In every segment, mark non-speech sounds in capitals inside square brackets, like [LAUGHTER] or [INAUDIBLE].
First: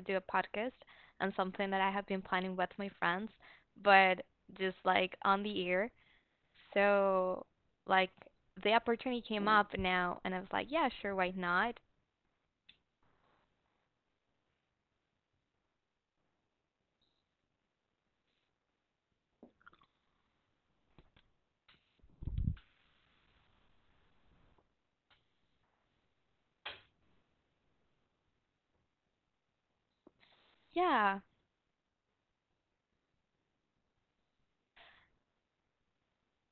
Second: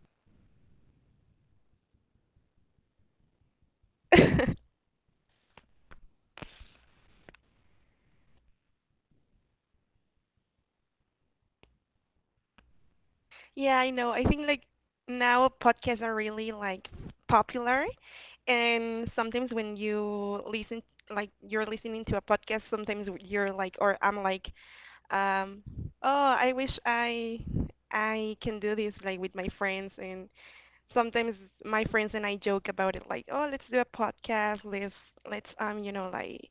do a podcast and something that I have been planning with my friends, but [LAUGHS] just like on the air. So, like, the opportunity came up now, and I was like, yeah, sure, why not? yeah, I know. I think like now podcasts are really like popular, and sometimes when you listen, like you're listening to a podcast, sometimes you're like, or I'm like Um, oh, I wish I can do this like with my friends, and Yeah. sometimes my friends and I joke about it like, oh, let's do a podcast. Let's like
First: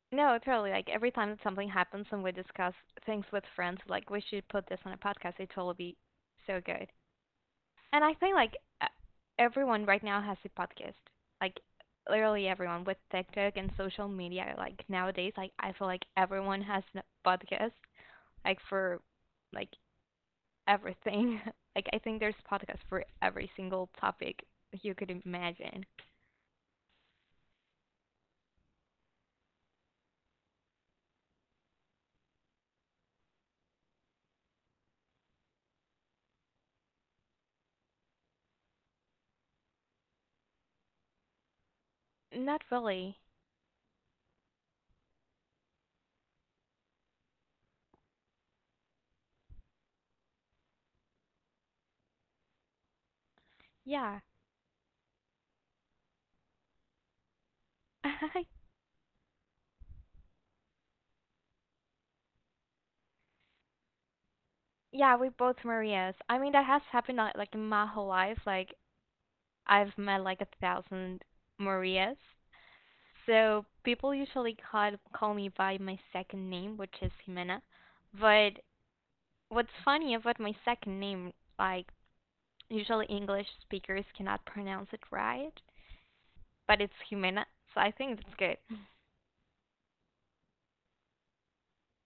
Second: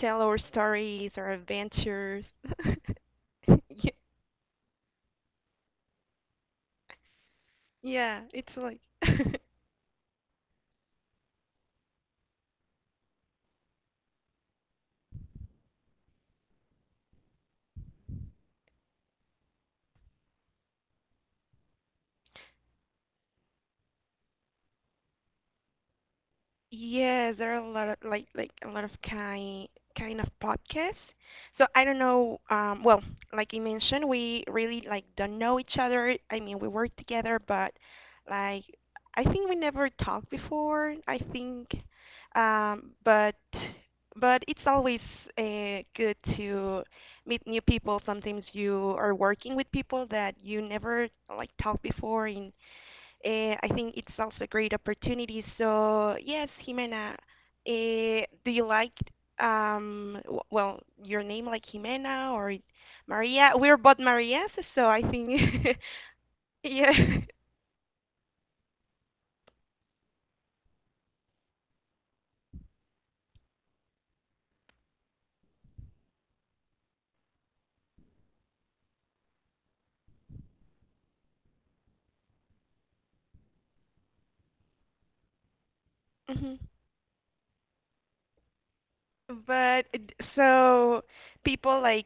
tell No, our totally. Like, every stories, time our that something happens and adventures. we [LAUGHS] discuss things with friends, Ye- like, we should put this on a podcast, it totally be so good. And I Yeah, think it's like like. e- [LAUGHS] everyone right now has a podcast. Like literally everyone with TikTok and social media. Like nowadays, like I feel like everyone has a podcast. Like for like everything. [LAUGHS] Like I think there's podcasts for every single topic you could imagine. Yes, there are a lot of like a lot of kind of podcasts. So I don't know. Well, like you mentioned, we really like don't know each other. I mean, we work together, but like I think we never talked before. I think, Not really. but it's always good to meet new people. Sometimes you are working with people that you never like talked before, in I think it's Yeah. also a great opportunity. So yes, Jimena, do [LAUGHS] you like well, your name, like Jimena or Maria? We're both Marias, so I Yeah, think. we both Marias. I mean that [LAUGHS] has happened Yeah. like in my whole life. Like I've met like a thousand Marias. So people usually call me by my second name, which is Jimena. But what's funny about my second name, like usually English speakers cannot pronounce it right, [LAUGHS] Mhm. but it's Jimena, so I think that's good. So people like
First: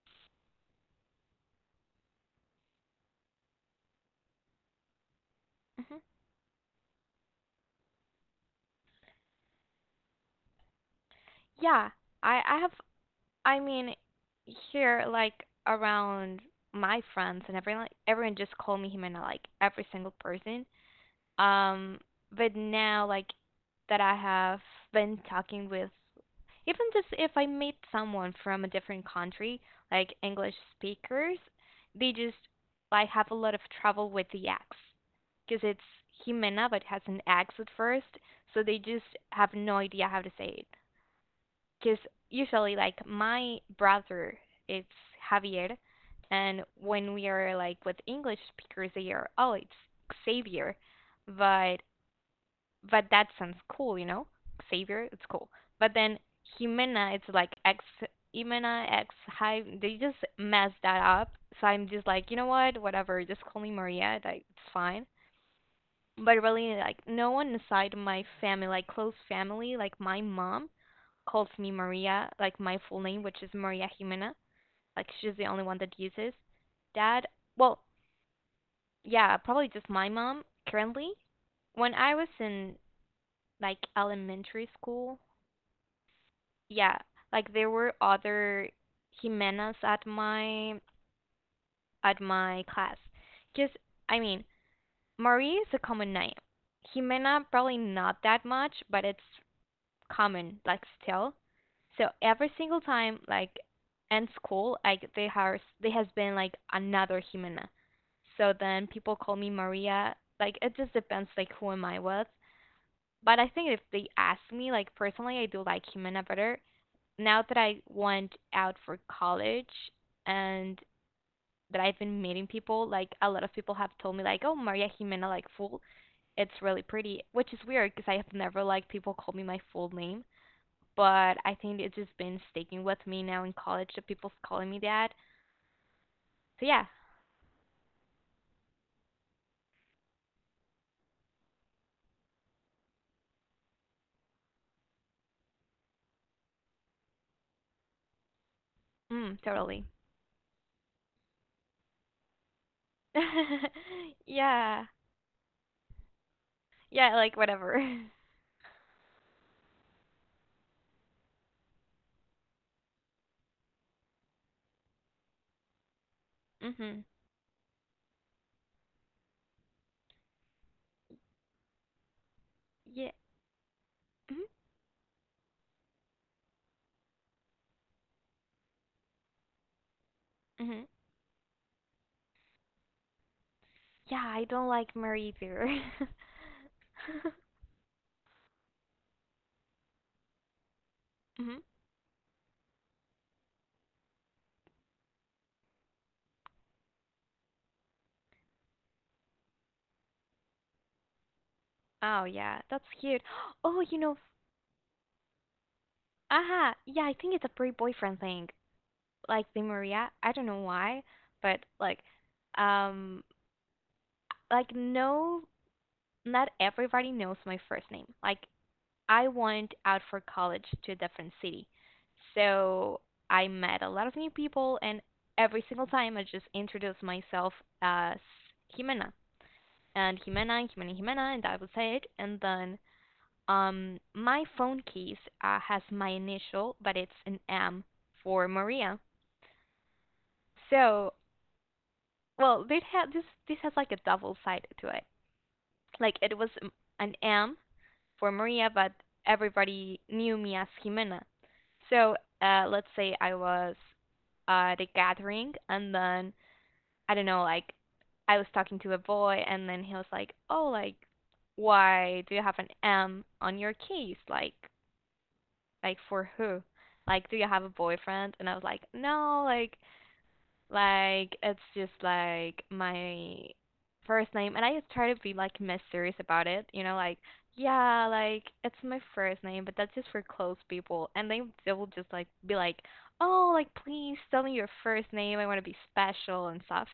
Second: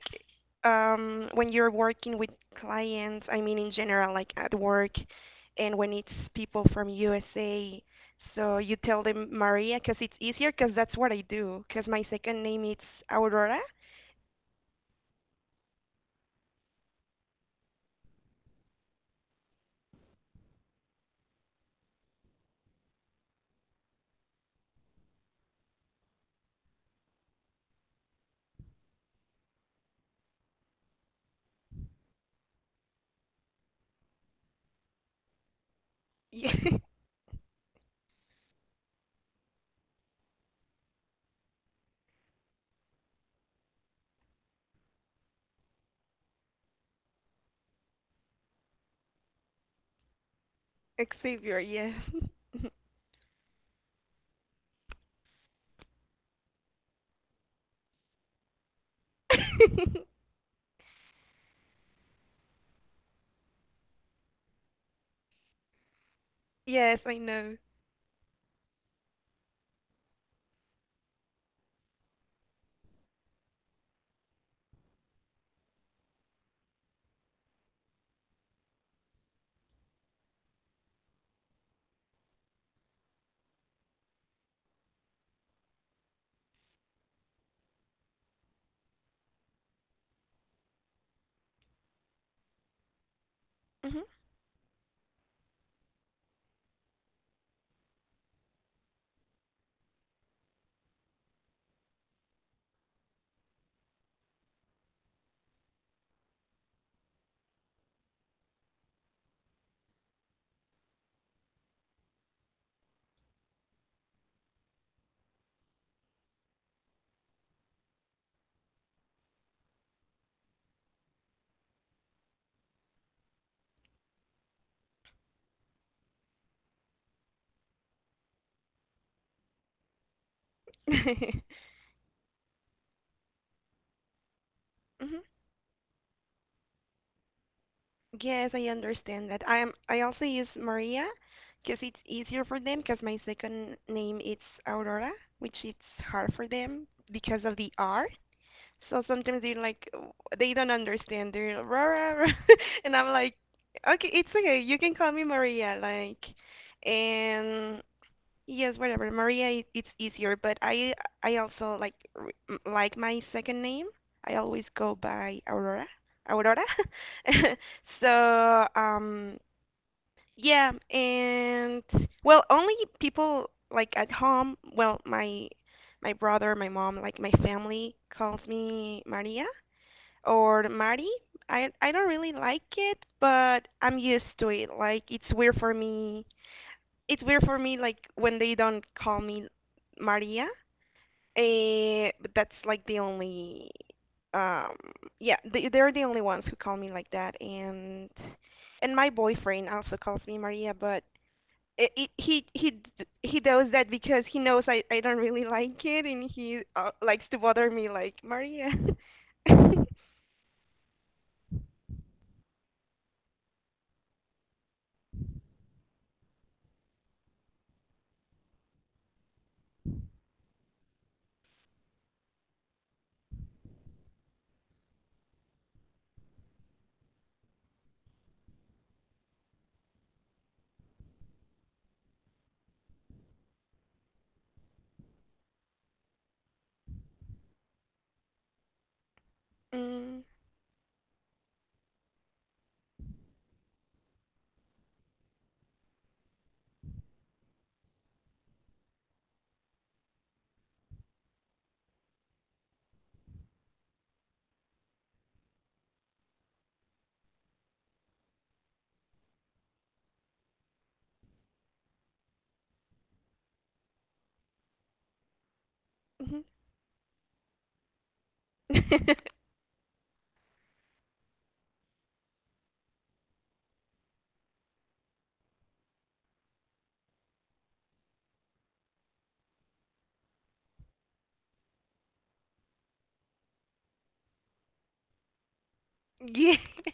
when you're working with clients, I mean in general like at work, and when Hmm. it's people from USA, so you tell them Maria, cause it's easier, cause that's what I do. Cause Yeah, my I second I name have is Aurora. I [LAUGHS] mean here like around my friends and everyone just call me Jimena, like every single person. Um, but now, like that, I have been talking with, even just if I meet someone from a different country, like English speakers, they just like have a lot of trouble with the X, because it's Yeah. Jimena, but has an X at first, so they just have no idea how to say it. Because usually, like my brother, it's Javier, and when we are like with English speakers, they are oh, it's Xavier, Xavier, but yes. but that sounds cool, you know? Xavier, it's cool. But then Jimena, it's like X Jimena X Hi. [LAUGHS] They just messed that up. So I'm just like, you know what? Whatever. Just call me Maria. That it's fine. But really, Yes, like I no one know. aside my family, like close family, like my mom calls me Maria, like my full name, which is Maria Jimena. Like she's the only one that uses. Dad, well, yeah, probably just my mom currently. When I was in like elementary school, yeah, like there were other Jimenas at my class. Just, Mhm. I mean, Marie is a common name. Jimena probably not that much, but it's common, like still. So every single time, like in school, like they has there has been like another Jimena. So then people call me Maria. Like it just depends, like who am I with. But I think if they ask me, like personally, I do like Jimena better now that I went out for college and that I've been meeting people, like a lot of people have told me like, "Oh, Maria Jimena, like full, it's really pretty," which is weird because I have never like people called me my full name, but [LAUGHS] I think it's just been sticking with me now in college that people's calling me that. Mhm. So yeah, Yes, I understand that. I am. I also use Maria because it's easier for them. Because my second name is Aurora, which it's hard for them because of the R. So sometimes totally. They don't understand. They're Aurora, [LAUGHS] and I'm like, okay, [LAUGHS] it's okay. You Yeah, can call me Maria. Like, yeah, like and whatever. [LAUGHS] yes, whatever. Maria, it's easier, but I also like like my second name. I always go by Aurora. Aurora. Mhm. [LAUGHS] So, yeah, and well, only Yeah. people like at Mhm. home, well, my brother, my mom, like my family calls me Maria or Mhm. Mari. I don't really like it, but I'm Yeah, used I to it. don't like Like it's Marie weird either. for me it's weird for [LAUGHS] me like when they don't call me Maria. Mhm. But that's like the only um yeah, they're the only ones who call me like that, and my boyfriend also calls me Maria, but it, Oh yeah, he that's d- cute. he [GASPS] does Oh, that because he knows I don't really like it, and he aha, yeah, I likes think to it's a pre bother me like boyfriend thing. Maria. Like [LAUGHS] the Mm, Maria, I don't know why, but um, like no, not everybody knows my first name. Like I went out for college to a different city, so I met a lot of new people, and every single time I just introduce myself as Jimena and Jimena and Jimena Jimena, and I that say it. And then my phone case has my initial, but it's an M for Maria. mhm. So, well, they have this. This has like a double side to it. Like it was an M for Maria, but everybody knew me as Jimena. So, let's say I was at a gathering, and then I don't know, like I was talking to a boy, and then he was like, "Oh, like, why do you have an M on your case? Like for who? [LAUGHS] Like do you have a boyfriend? And I was like, no, like it's just like my first name and I just try to be like mysterious about it, like yeah, like it's my first name, but that's just for close people. And they will just like be like, "Oh, like please tell me your first name. I want to be special Yeah. and stuff."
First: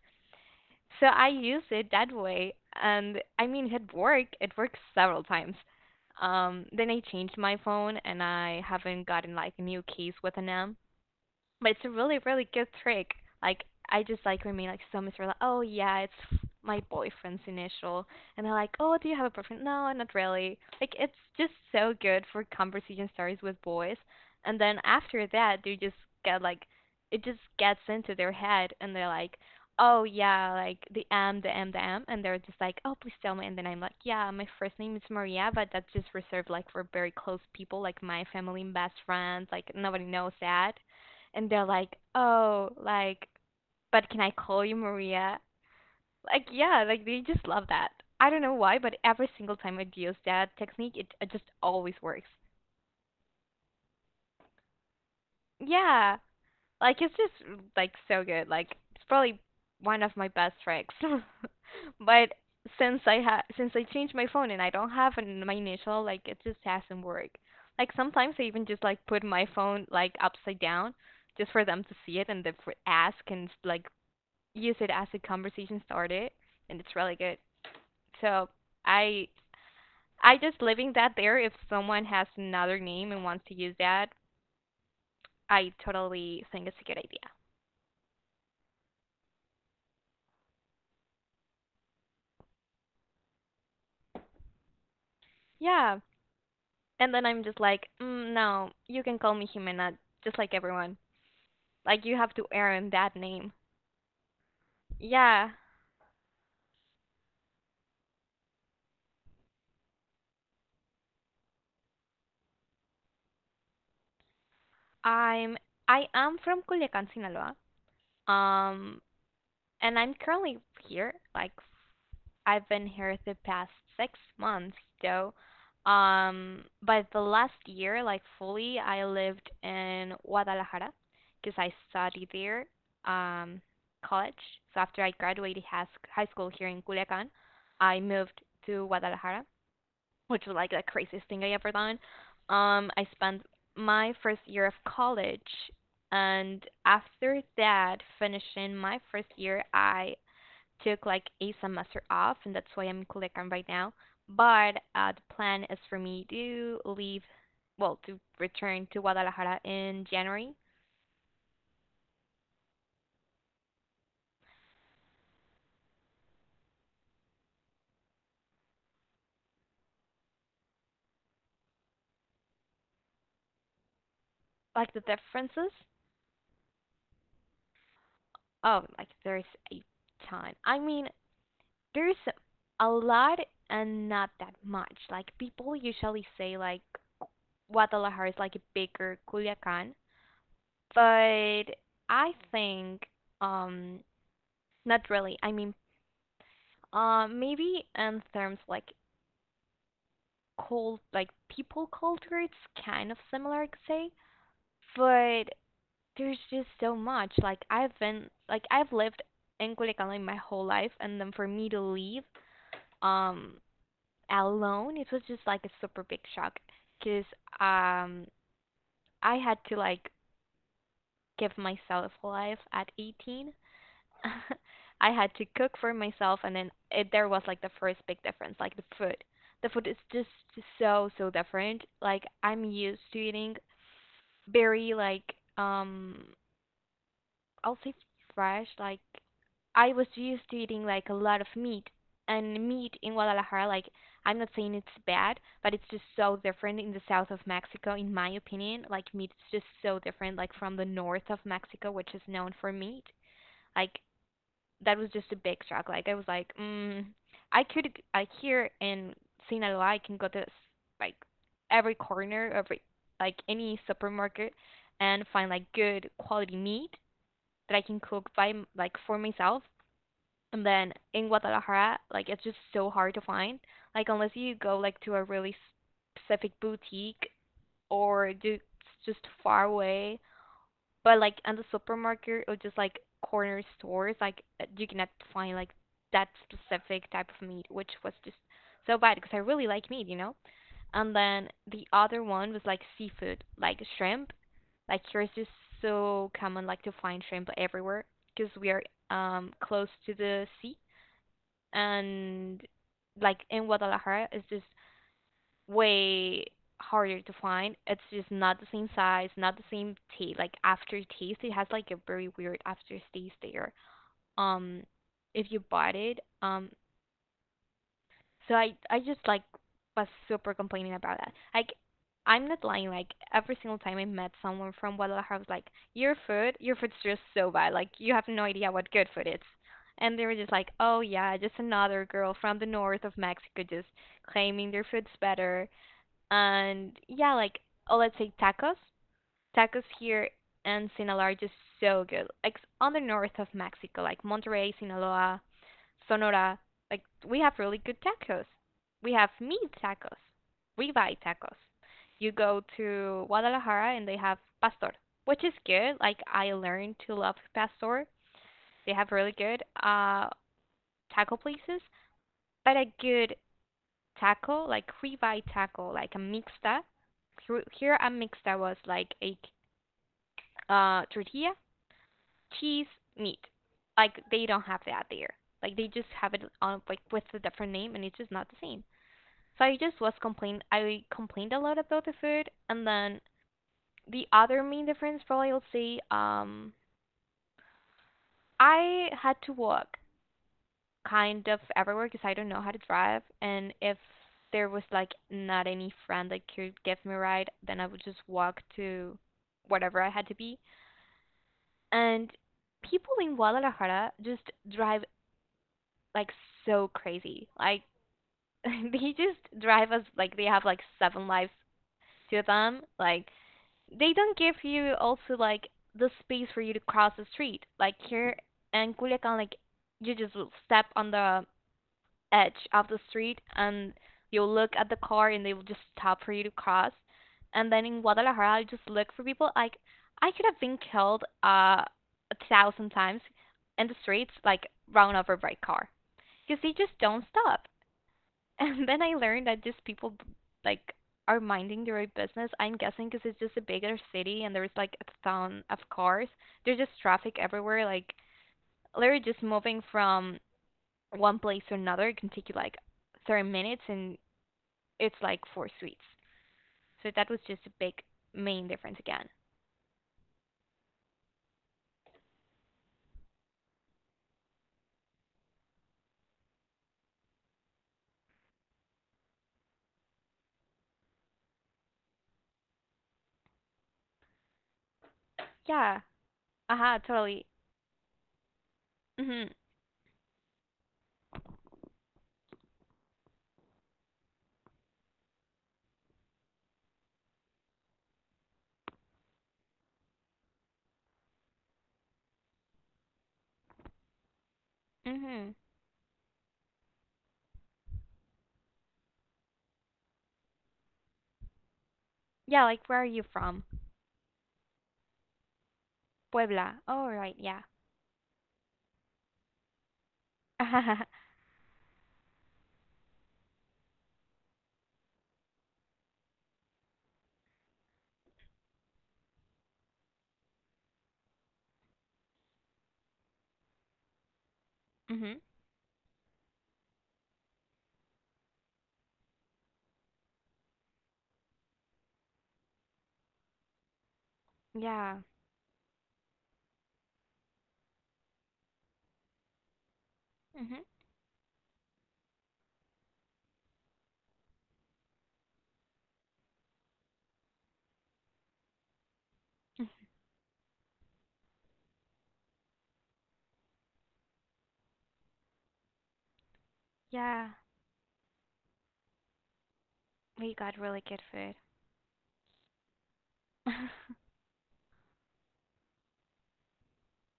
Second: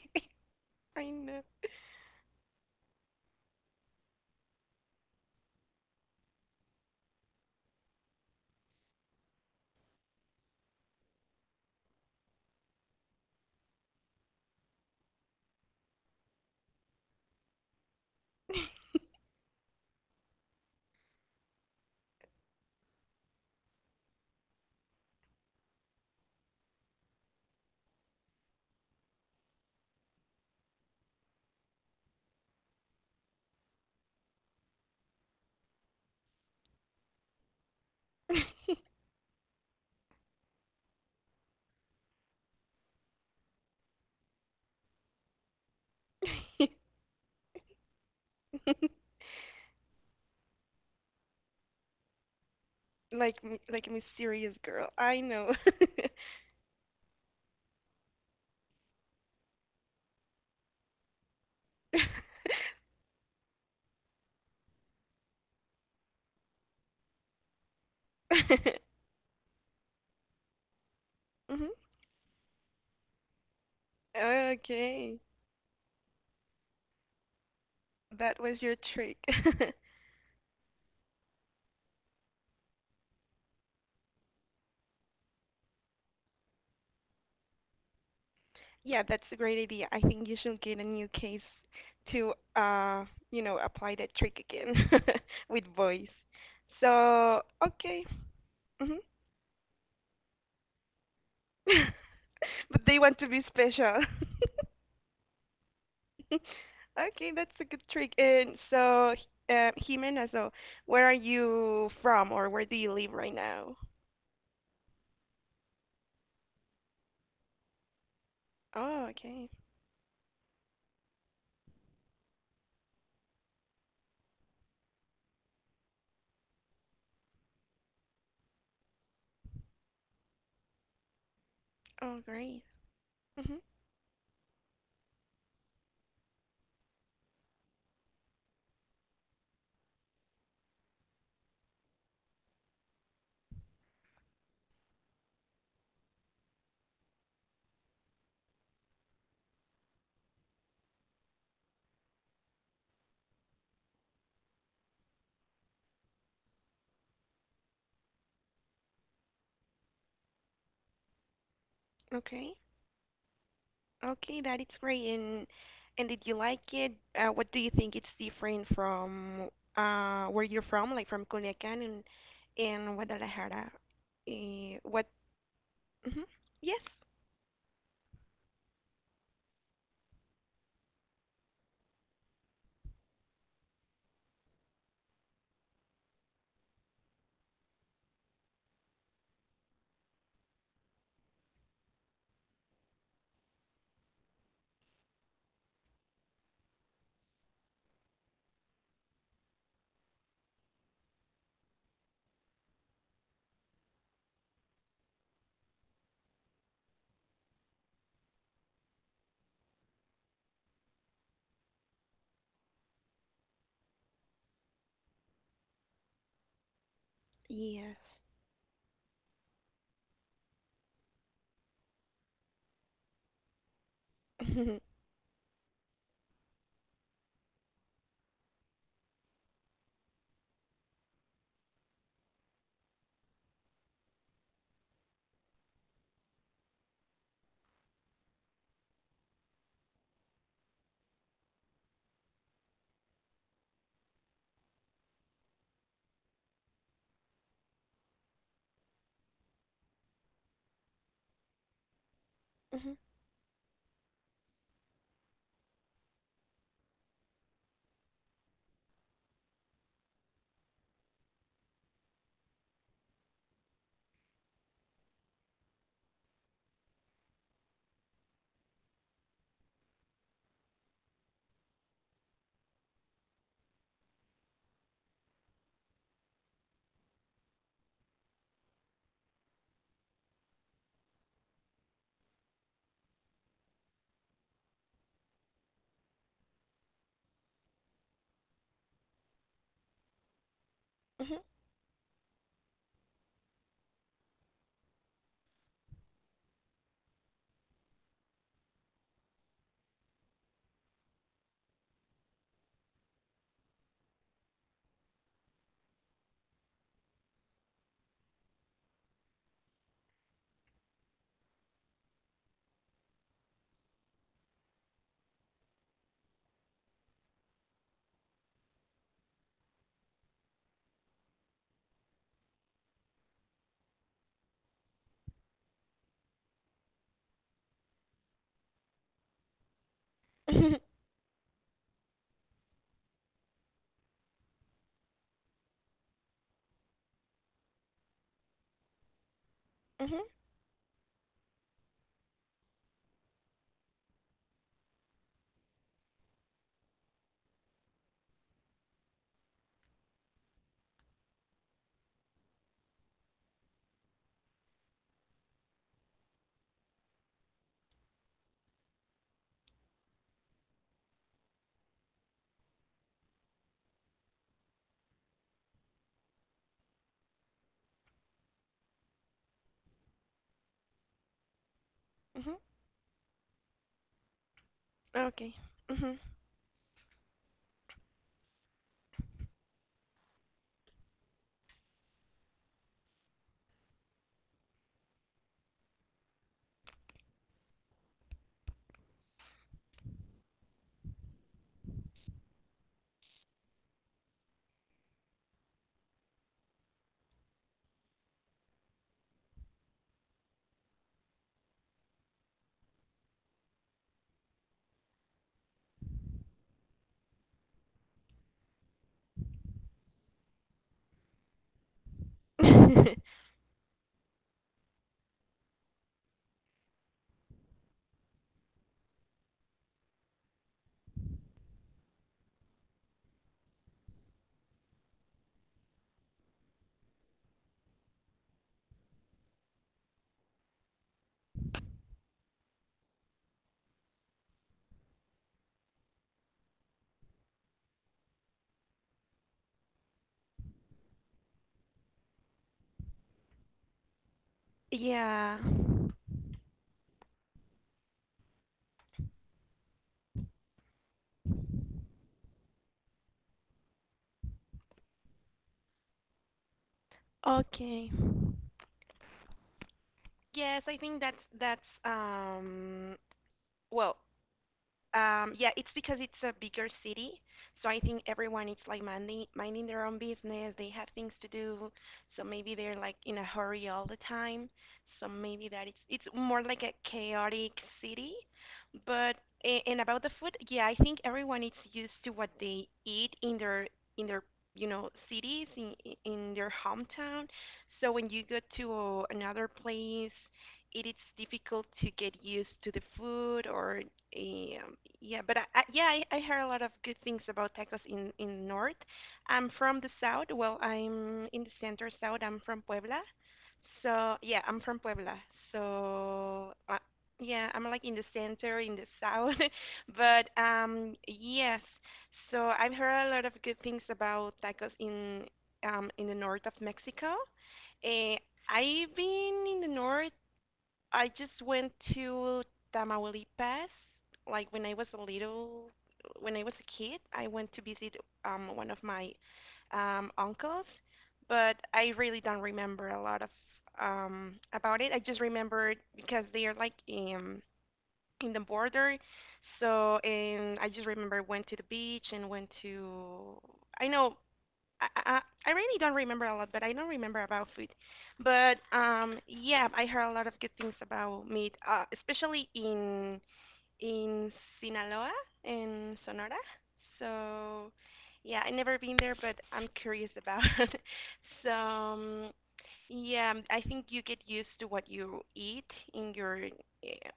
[LAUGHS] So I I use it that way, and I mean, it worked. It worked several times. Then I changed my phone, and I haven't gotten like a new case with an M. But it's a really, really good trick. Like I just like when me like so is like, oh yeah, it's my boyfriend's initial, and they're like, oh, do you have a boyfriend? No, not really. Like it's just so good for conversation starters with boys, and then after that they just get like, it just gets into their head, and they're like, oh yeah, like the M, the M, the M, and they're just like, oh please tell me, and then I'm like, yeah, my first name is Maria, but that's just reserved like for very close people, like my family and know. best friends. Like nobody knows that and they're like, "Oh, like, but can I call you Maria?" Like, yeah, like they just love that. I don't know why, but [LAUGHS] every single time I use that technique, it just always works. Like like a mysterious girl. I know. Yeah, like it's just like so good. Like it's probably one of my best tricks. [LAUGHS] [LAUGHS] But since I changed my phone and I don't have an, my initial, like it just hasn't worked. Like sometimes I even just like put my phone like upside down just for Mhm. them to see it and they for ask and like use it as a Okay, conversation started, and it's really good. that So was your trick. I [LAUGHS] I just leaving that there. If someone has another name and wants to use that, I totally think it's a good idea. Yeah, that's a great idea. I think you should get a new case to apply that trick again [LAUGHS] with Yeah, voice. and then So I'm just like, okay. No, Mhm. you can call me Jimena, just like everyone. [LAUGHS] Like you have to But earn they that want to be name. special. [LAUGHS] Yeah, Okay, that's a good trick. And so, Jimena, so where are you from, or where do you live right now? I'm I am from Culiacan, Sinaloa. Um, Oh, okay. and I'm currently here. Like I've been here the past 6 months, though. But the last year, like fully, I lived in Guadalajara because I Oh, studied great. there, um, Mhm. college. So after I graduated high school here in Culiacan, I moved to Guadalajara, which was like the craziest thing I ever done. I spent my first year of college, and after that, finishing my first year, I took like a semester off, and that's why I'm Culiacan right now. But the plan is for me to leave, well, to return to Guadalajara in January. Okay. Okay, that is great. And did you like it? What do you think it's different from where you're from, like from Culiacán and Guadalajara? Like the What? differences, Mhm. Yes. oh, like there's a ton. I mean, there's a lot and not that much. Like people usually say like Guadalajara is like a bigger Culiacan, but I think um not really. I mean, maybe in terms like cult like people culture it's kind of similar I could say. But there's just so much. Like I've been like I've lived in Culiacan my whole life and then for me to leave um alone it was just like a super big shock because Yes. um I had to like give myself life at 18. [LAUGHS] Mhm. I had to cook for myself, and then there was like the first big difference, like the food. The food is just so so different. Like I'm used to eating very like um I'll say fresh. Like I was used to eating like a lot of meat, and meat in Guadalajara, like I'm not saying it's bad, but it's just so different in the south of Mexico, in my opinion. Like meat is just so different, like from the north of Mexico, which is known for Mhm. meat. Like that was just a big shock. Like I was like, mm, I could I here in Sinaloa I can go to like every corner like any supermarket and find like good quality meat that I can cook by like for myself. And then in Guadalajara, like it's just so hard to find. Like unless you go like to a really specific boutique or do it's just far away but like on the supermarket or just like corner stores, like you cannot find like that specific type of meat, which was just so bad because I really like meat. And Mhm. then the other one was like seafood, like shrimp. Like here it's just so common like to find shrimp everywhere because we are close to the sea and like in Guadalajara it's just way harder to find. It's just not the same size, not the same taste. Like aftertaste, it has like a very weird aftertaste there. Um, if you bought it, so I just like was super complaining about that. Like I'm not lying. Like every single time I met someone from Guadalajara, I was like, your food's just so bad. Like you have no idea what good food is." And they were just like, Mhm. "Oh yeah, just another girl from the north of Mexico, just claiming their food's better." And yeah, like oh, let's say tacos. Tacos Mhm. here in Sinaloa are just so good. Like on the north of Mexico, like Monterrey, Sinaloa, Sonora, like we have really good tacos. We have meat tacos, ribeye tacos. You go to Guadalajara and they have pastor, which is good. Like I learned to love pastor. They have really good taco places, but a good taco, like ribeye taco, like a mixta. Here a mixta was like a tortilla, Mhm. cheese, meat. Like they don't have that there. Okay. Like they just Mhm. have it on like with a different name, and it's just not the same. So I just was complained. I complained a lot about the food, and then the other main difference probably I'll say I had to walk kind of everywhere because I don't know how to drive. And if there was like not any friend that could give me a ride, then I would just walk to whatever I had to be. And people in Guadalajara just drive like so crazy. Like [LAUGHS] they just drive us like they have like seven lives to them. Like [LAUGHS] they don't give you also like the space for you to cross the street. Like here in Culiacan, like you just will step on the edge of the street and you'll look at the car and they will just stop for you to cross. And then in Guadalajara, I just look for people. Like I could have been killed a thousand times in the streets, like run over by car, because they just don't stop. [LAUGHS] And then I learned that just people like are minding their own business. I'm guessing because it's just a bigger city and there's like a Yeah. ton of cars. There's just traffic everywhere. Like they're just moving from one place to another. It can take you like 30 minutes and it's like four suites. So that was just a big Okay. main difference again. Yes, I think that's well, yeah, it's because it's a bigger city, so I think everyone is like minding their own business. They have things to do, so maybe they're like in a hurry all the time. So maybe that Yeah. It's more like a Aha, totally. chaotic city. But Mhm. And about the food, yeah, I think everyone is used to what they eat in their in their cities in their hometown. So when you go to another place, it is difficult to get used to the food or yeah, Mhm. but I heard a lot of good things about tacos in north. I'm from the south. Well, I'm in the center south. I'm Yeah, from like where are you Puebla. from? So yeah, I'm from Puebla. So Puebla. Oh, right. Yeah. yeah, I'm like in the center, in the south. [LAUGHS] But [LAUGHS] yes. So I've heard a lot of good things about tacos in the north of Mexico. uh, I've been in the north. I just went to Tamaulipas, like when I was a mhm. little, when I was a kid. I went to visit one of my uncles, but I really don't remember a lot of about it. Yeah. I just remembered because they are like in the border, so, and Mhm. I just remember went to the beach and went to. I know. I, I I really don't remember a lot, but I don't remember about food. But yeah, I heard a lot of good things about meat, especially in Sinaloa, in Sonora. Yeah. So, yeah, I never been there, but I'm curious We about. got [LAUGHS] really good food. So, yeah, I think you [LAUGHS] get used to what you eat in your eh,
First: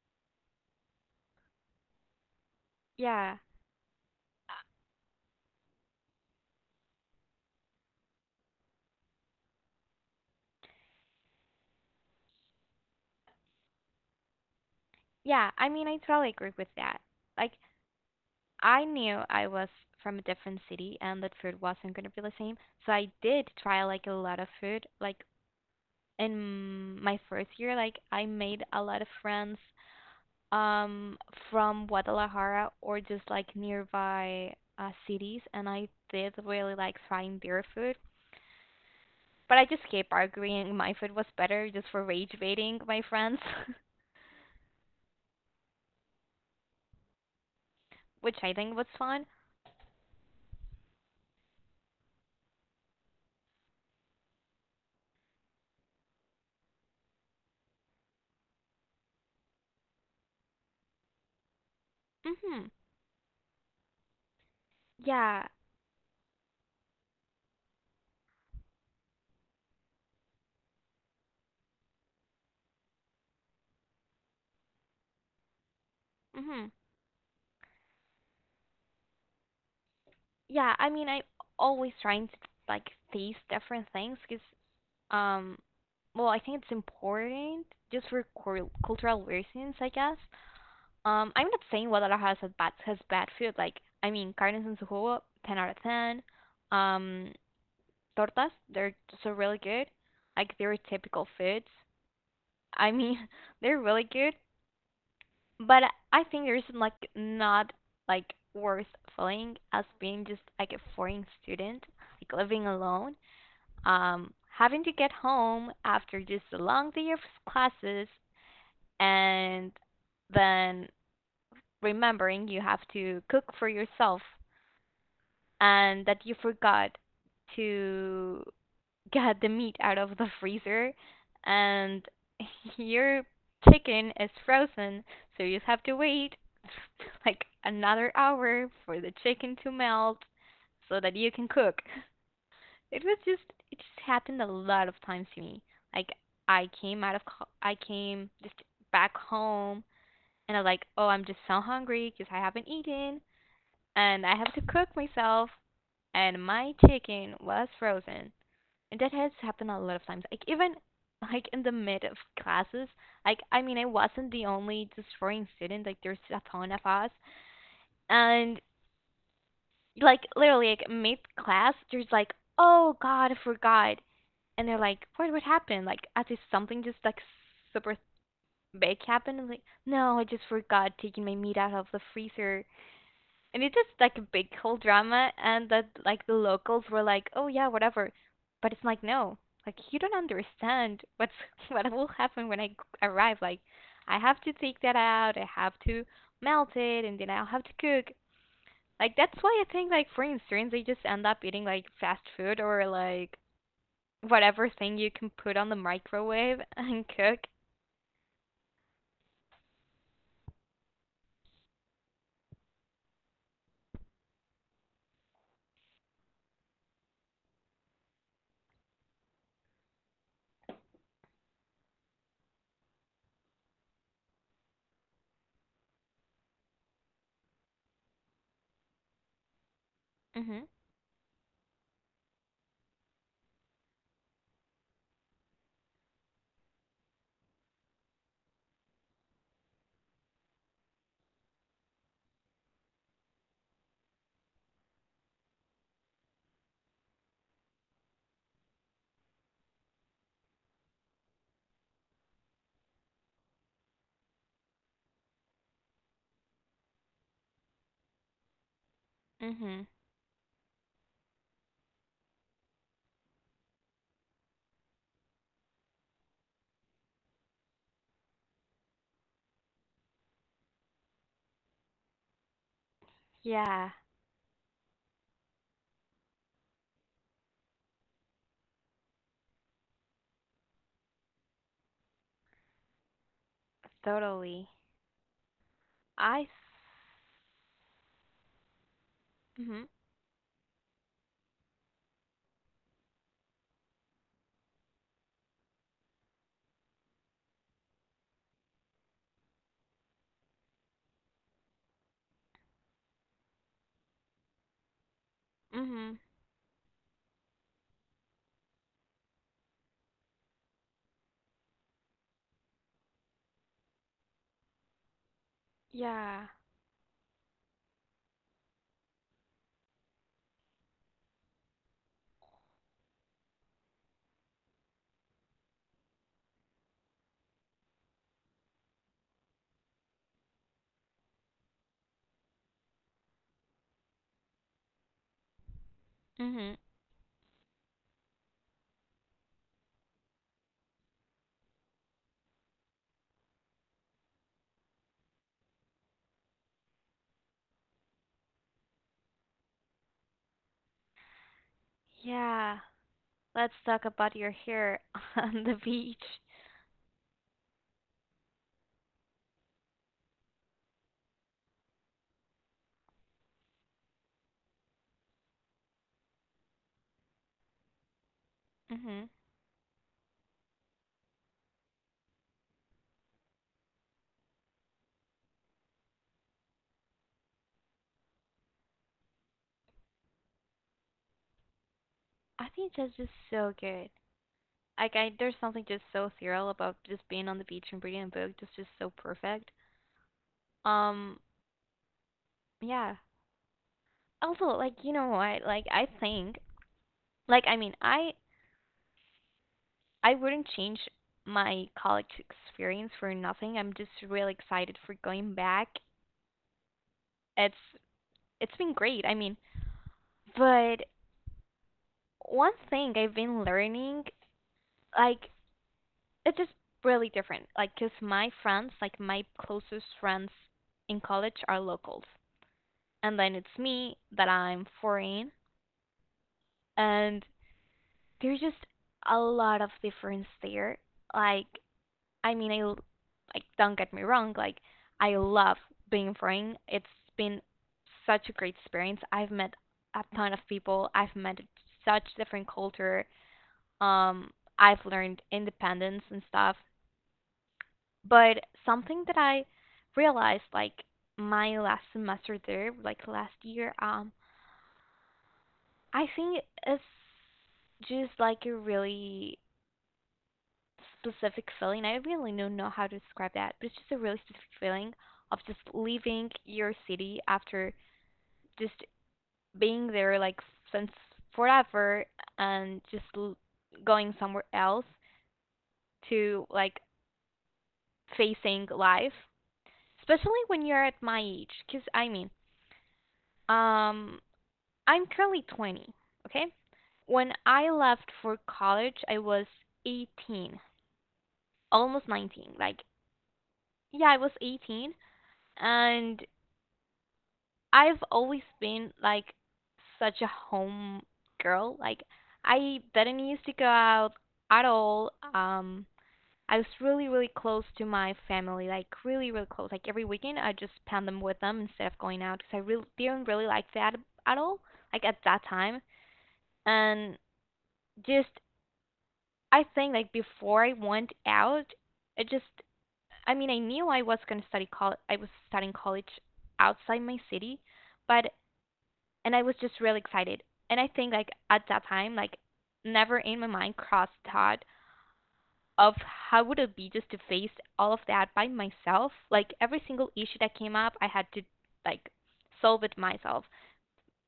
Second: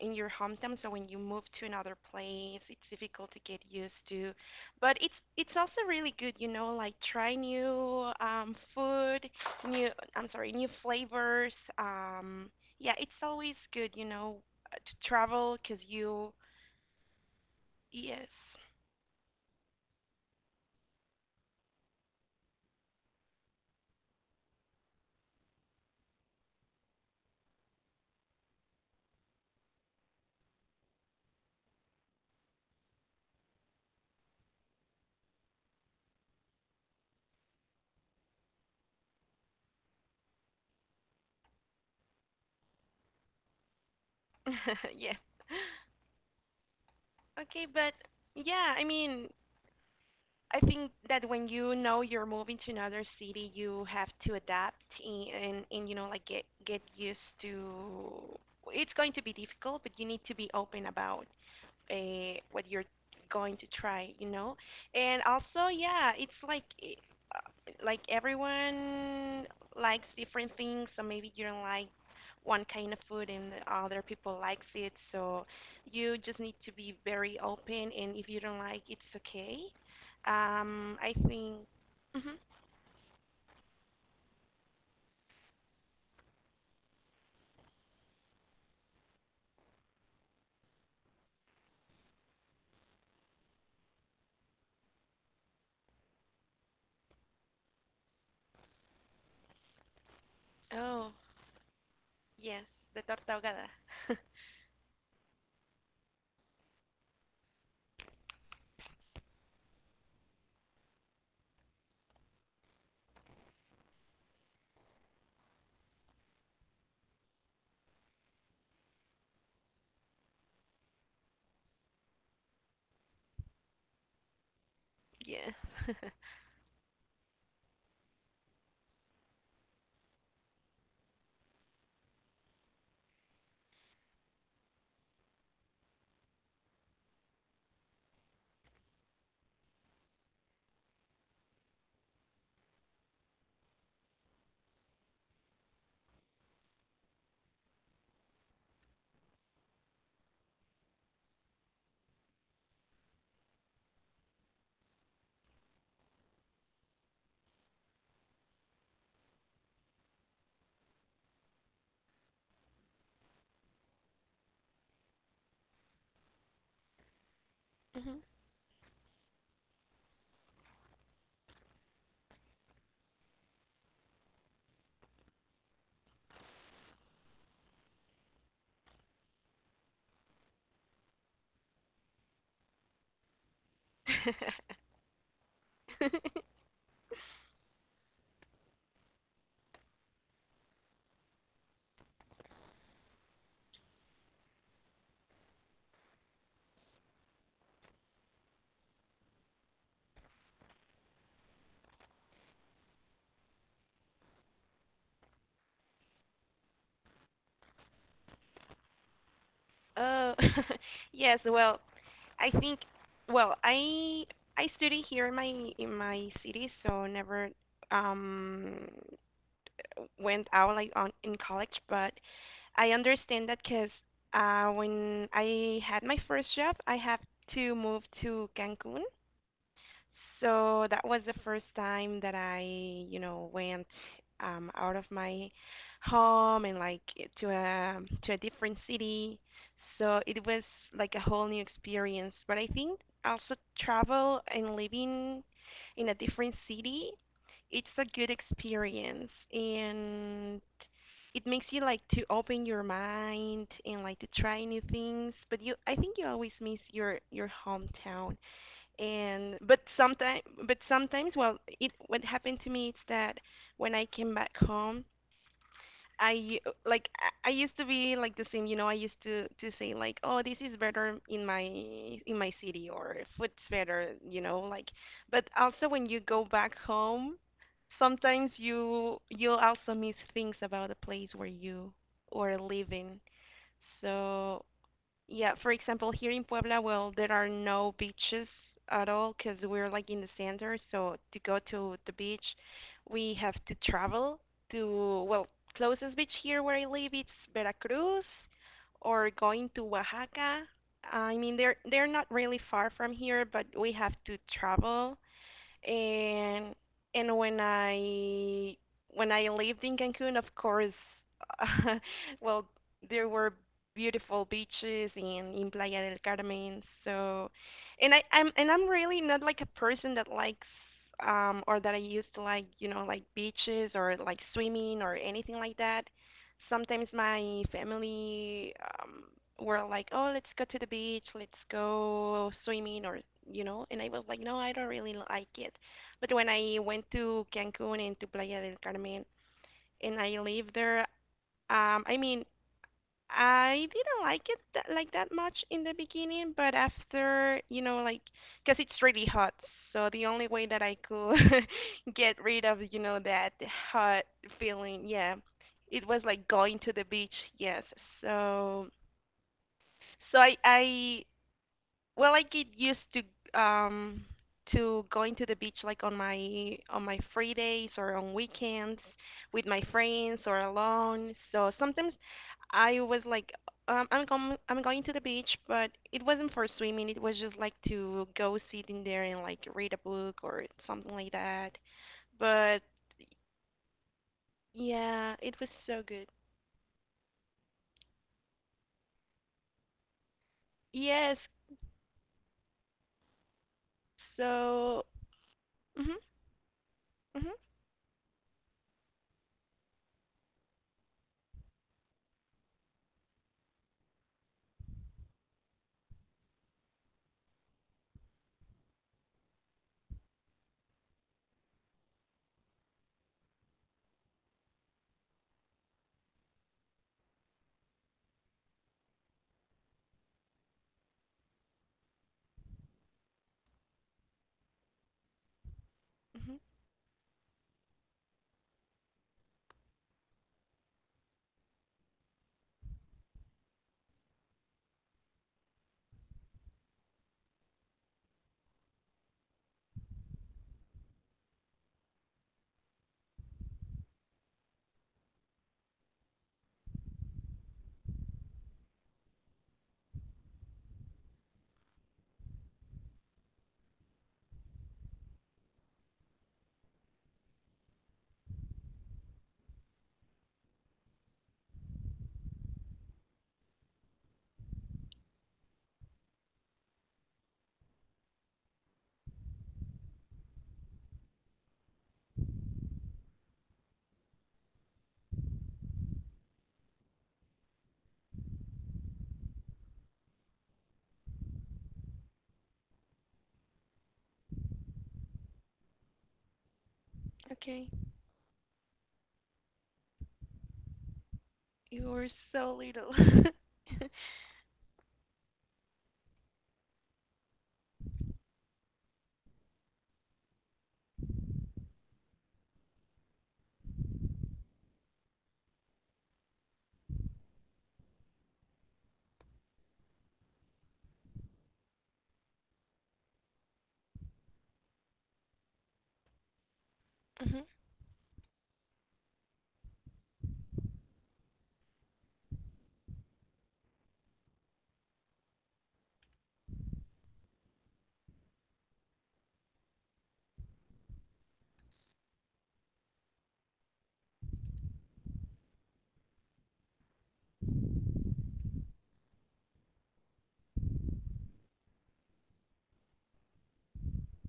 in your hometown. So when you move to another place, it's difficult yeah. to get used to. But it's also really good, you know, like try new food, new I'm sorry, new flavors. Yeah, it's always good, you know, to Yeah, travel I because mean, I totally you. agree with that. Like Yes. I knew I was from a different city and that food wasn't going to be the same. So I did try like a lot of food. Like in my first year, like I made a lot of friends um from Guadalajara or just like nearby cities, and I did really like trying their food. But I just kept arguing my food was better just for rage baiting my friends, [LAUGHS] Yeah. Okay, but [LAUGHS] which I yeah, think I was fun. mean, I think that when you know you're moving to another city, you have to adapt, and you know, like get used to. It's going to be difficult, but you need to be open about what Mhm. you're going to try, you know. And Yeah. also, yeah, it's uh, like everyone likes different things, so maybe you don't like one kind of food and the other people likes it. So you just need Mhm. to be very open, and if you don't like, it's okay. Yeah, I mean, I I'm think. always trying to Hmm. like taste different things because, um, well, I think it's important just for cultural reasons, I guess. I'm not saying Guadalajara has bad food. Like, I mean, carnes en su jugo, ten out of ten. Um, tortas, they're so really good. Like, they're Oh, typical foods. yes, I the mean, torta [LAUGHS] ahogada. they're really [LAUGHS] good. But I think there's like not like worse feeling as being just like a foreign student, like living alone, having to get home after just a long day of classes and then remembering you have to cook for yourself Yeah. and that you forgot to get the meat out of the freezer and [LAUGHS] your chicken is frozen, so you just have to wait [LAUGHS] like another hour for the chicken to melt so that you can cook. It was just it just happened a lot of times to me. Like I came out of co- I came just back home and I'm like, "Oh, I'm just so hungry because I haven't eaten and I have to cook myself and my chicken was frozen." And that has happened a lot of times. Like even [LAUGHS] like in the mid of classes, like I mean I wasn't the only destroying student, like there's a ton of us. Mm-hmm. And like literally like mid class there's like, "Oh god, I forgot," and they're like, What happened?" Like as if something just like super big happened. I'm like, "No, I just forgot taking my meat out of the freezer," and it's just like a big whole drama and that like the locals were like, "Oh yeah, whatever," but it's like no, like you don't understand what's [LAUGHS] what will happen when arrive. Like I have to take that out, I have to melt it, and then I'll have to cook. Like that's why I think like foreigners, they just end up eating like fast food or like whatever thing you can put on the microwave [LAUGHS] and cook. Uh, [LAUGHS] yes. Well, I think. Well, I study here in my city, so never um went out like on in college. But I understand that because when I had my first job, I had to move to Cancun, Mhm. so that was the first time that I, you know, went out of my home and like to a to a different city. So it was like a whole new experience. But I think also travel and living in a different city, it's a good experience, and it makes you like to open your mind and like to try new things. But you, I think you always miss your hometown, and but Mhm. sometimes well, it what happened to me is that when I came back home, I like I used to be like the same, you know, I used to say like, oh, this is better in my city, or food's Yeah, better, you know, like. But also when you go back home, sometimes you also miss things about the place where you are living, so totally. yeah. For example, here in I Puebla, well, there are no beaches at all because mhm. we're like in the center. So to go to the beach, we have to travel to, well, closest beach here where I live, it's Veracruz or going to Oaxaca. I mean, they're not really far from here, but we have to travel. Mhm. And when I lived in Cancun, of course, [LAUGHS] well, there were beautiful beaches in Playa del Yeah. Carmen. So, and I'm really not like a person that likes or that I used to like, you know, like beaches or like swimming or anything like that. Sometimes my family, um, were like, "Oh, let's go to the beach, let's go swimming," or, and I was like, "No, I don't really like it." But when I Mhm. went to Cancun and to Playa del Carmen, and I lived there, I mean, I didn't like it like that much in the beginning, but after, like, cause it's really hot. So the only way that I could [LAUGHS] get rid of, Yeah. That Let's talk hot about your hair feeling, yeah, [LAUGHS] on the it was beach. like going to the beach. Yes. So I well, I get used um to going to the beach like on my free days or on weekends Mhm. with my friends or alone. So sometimes I was like I'm going to the beach, but it wasn't for swimming. It was just like to go sit in there and like read a book or something like that. I But think that's just so good. Like I yeah, there's it was something so just good. so surreal about just being on the beach and reading a book. That's just so perfect. Yes. Um, yeah. Also, So. like you know what? Like I Mhm, think mhm, like I mean, I wouldn't change my college experience for nothing. I'm just really excited for going back. It's it's been great. I mean, but one thing I've been learning like it's just really different. Like, cause my friends, like my closest friends in college, are locals, and then it's me that I'm foreign, mhm. and there's just a lot of difference there. Like, I mean, I like don't get me wrong, like I love being foreign. It's been such a great experience. I've met a ton of people. I've met such different culture. Um, I've learned independence and stuff. But something that I realized, like my last semester there, like last year, I think it's just like a really specific feeling. I really don't know how to describe that, but it's just a really specific feeling of just leaving your city after just being there like since forever and just going somewhere else to like facing life, especially when you're at my age. Cause I mean, um, I'm currently 20, okay? When Okay, I left for college, I was 18, you were almost so 19. Like, little. [LAUGHS] yeah, I was 18, and I've always been like such a home girl. Like, I didn't used to go out at all. I was really, really close to my family, like really, really close. Like every weekend, I just spend them with them instead of going out because I really didn't really like that at all, like at that time. And Mhm. just I think like before I went out, it just I mean I knew I was gonna study college. I was studying college outside my city, but and I was just really excited. And I think like at that time, like never in my mind crossed thought of how would it be just to face all of that by myself. Like every single issue that came up, I had to like solve it myself.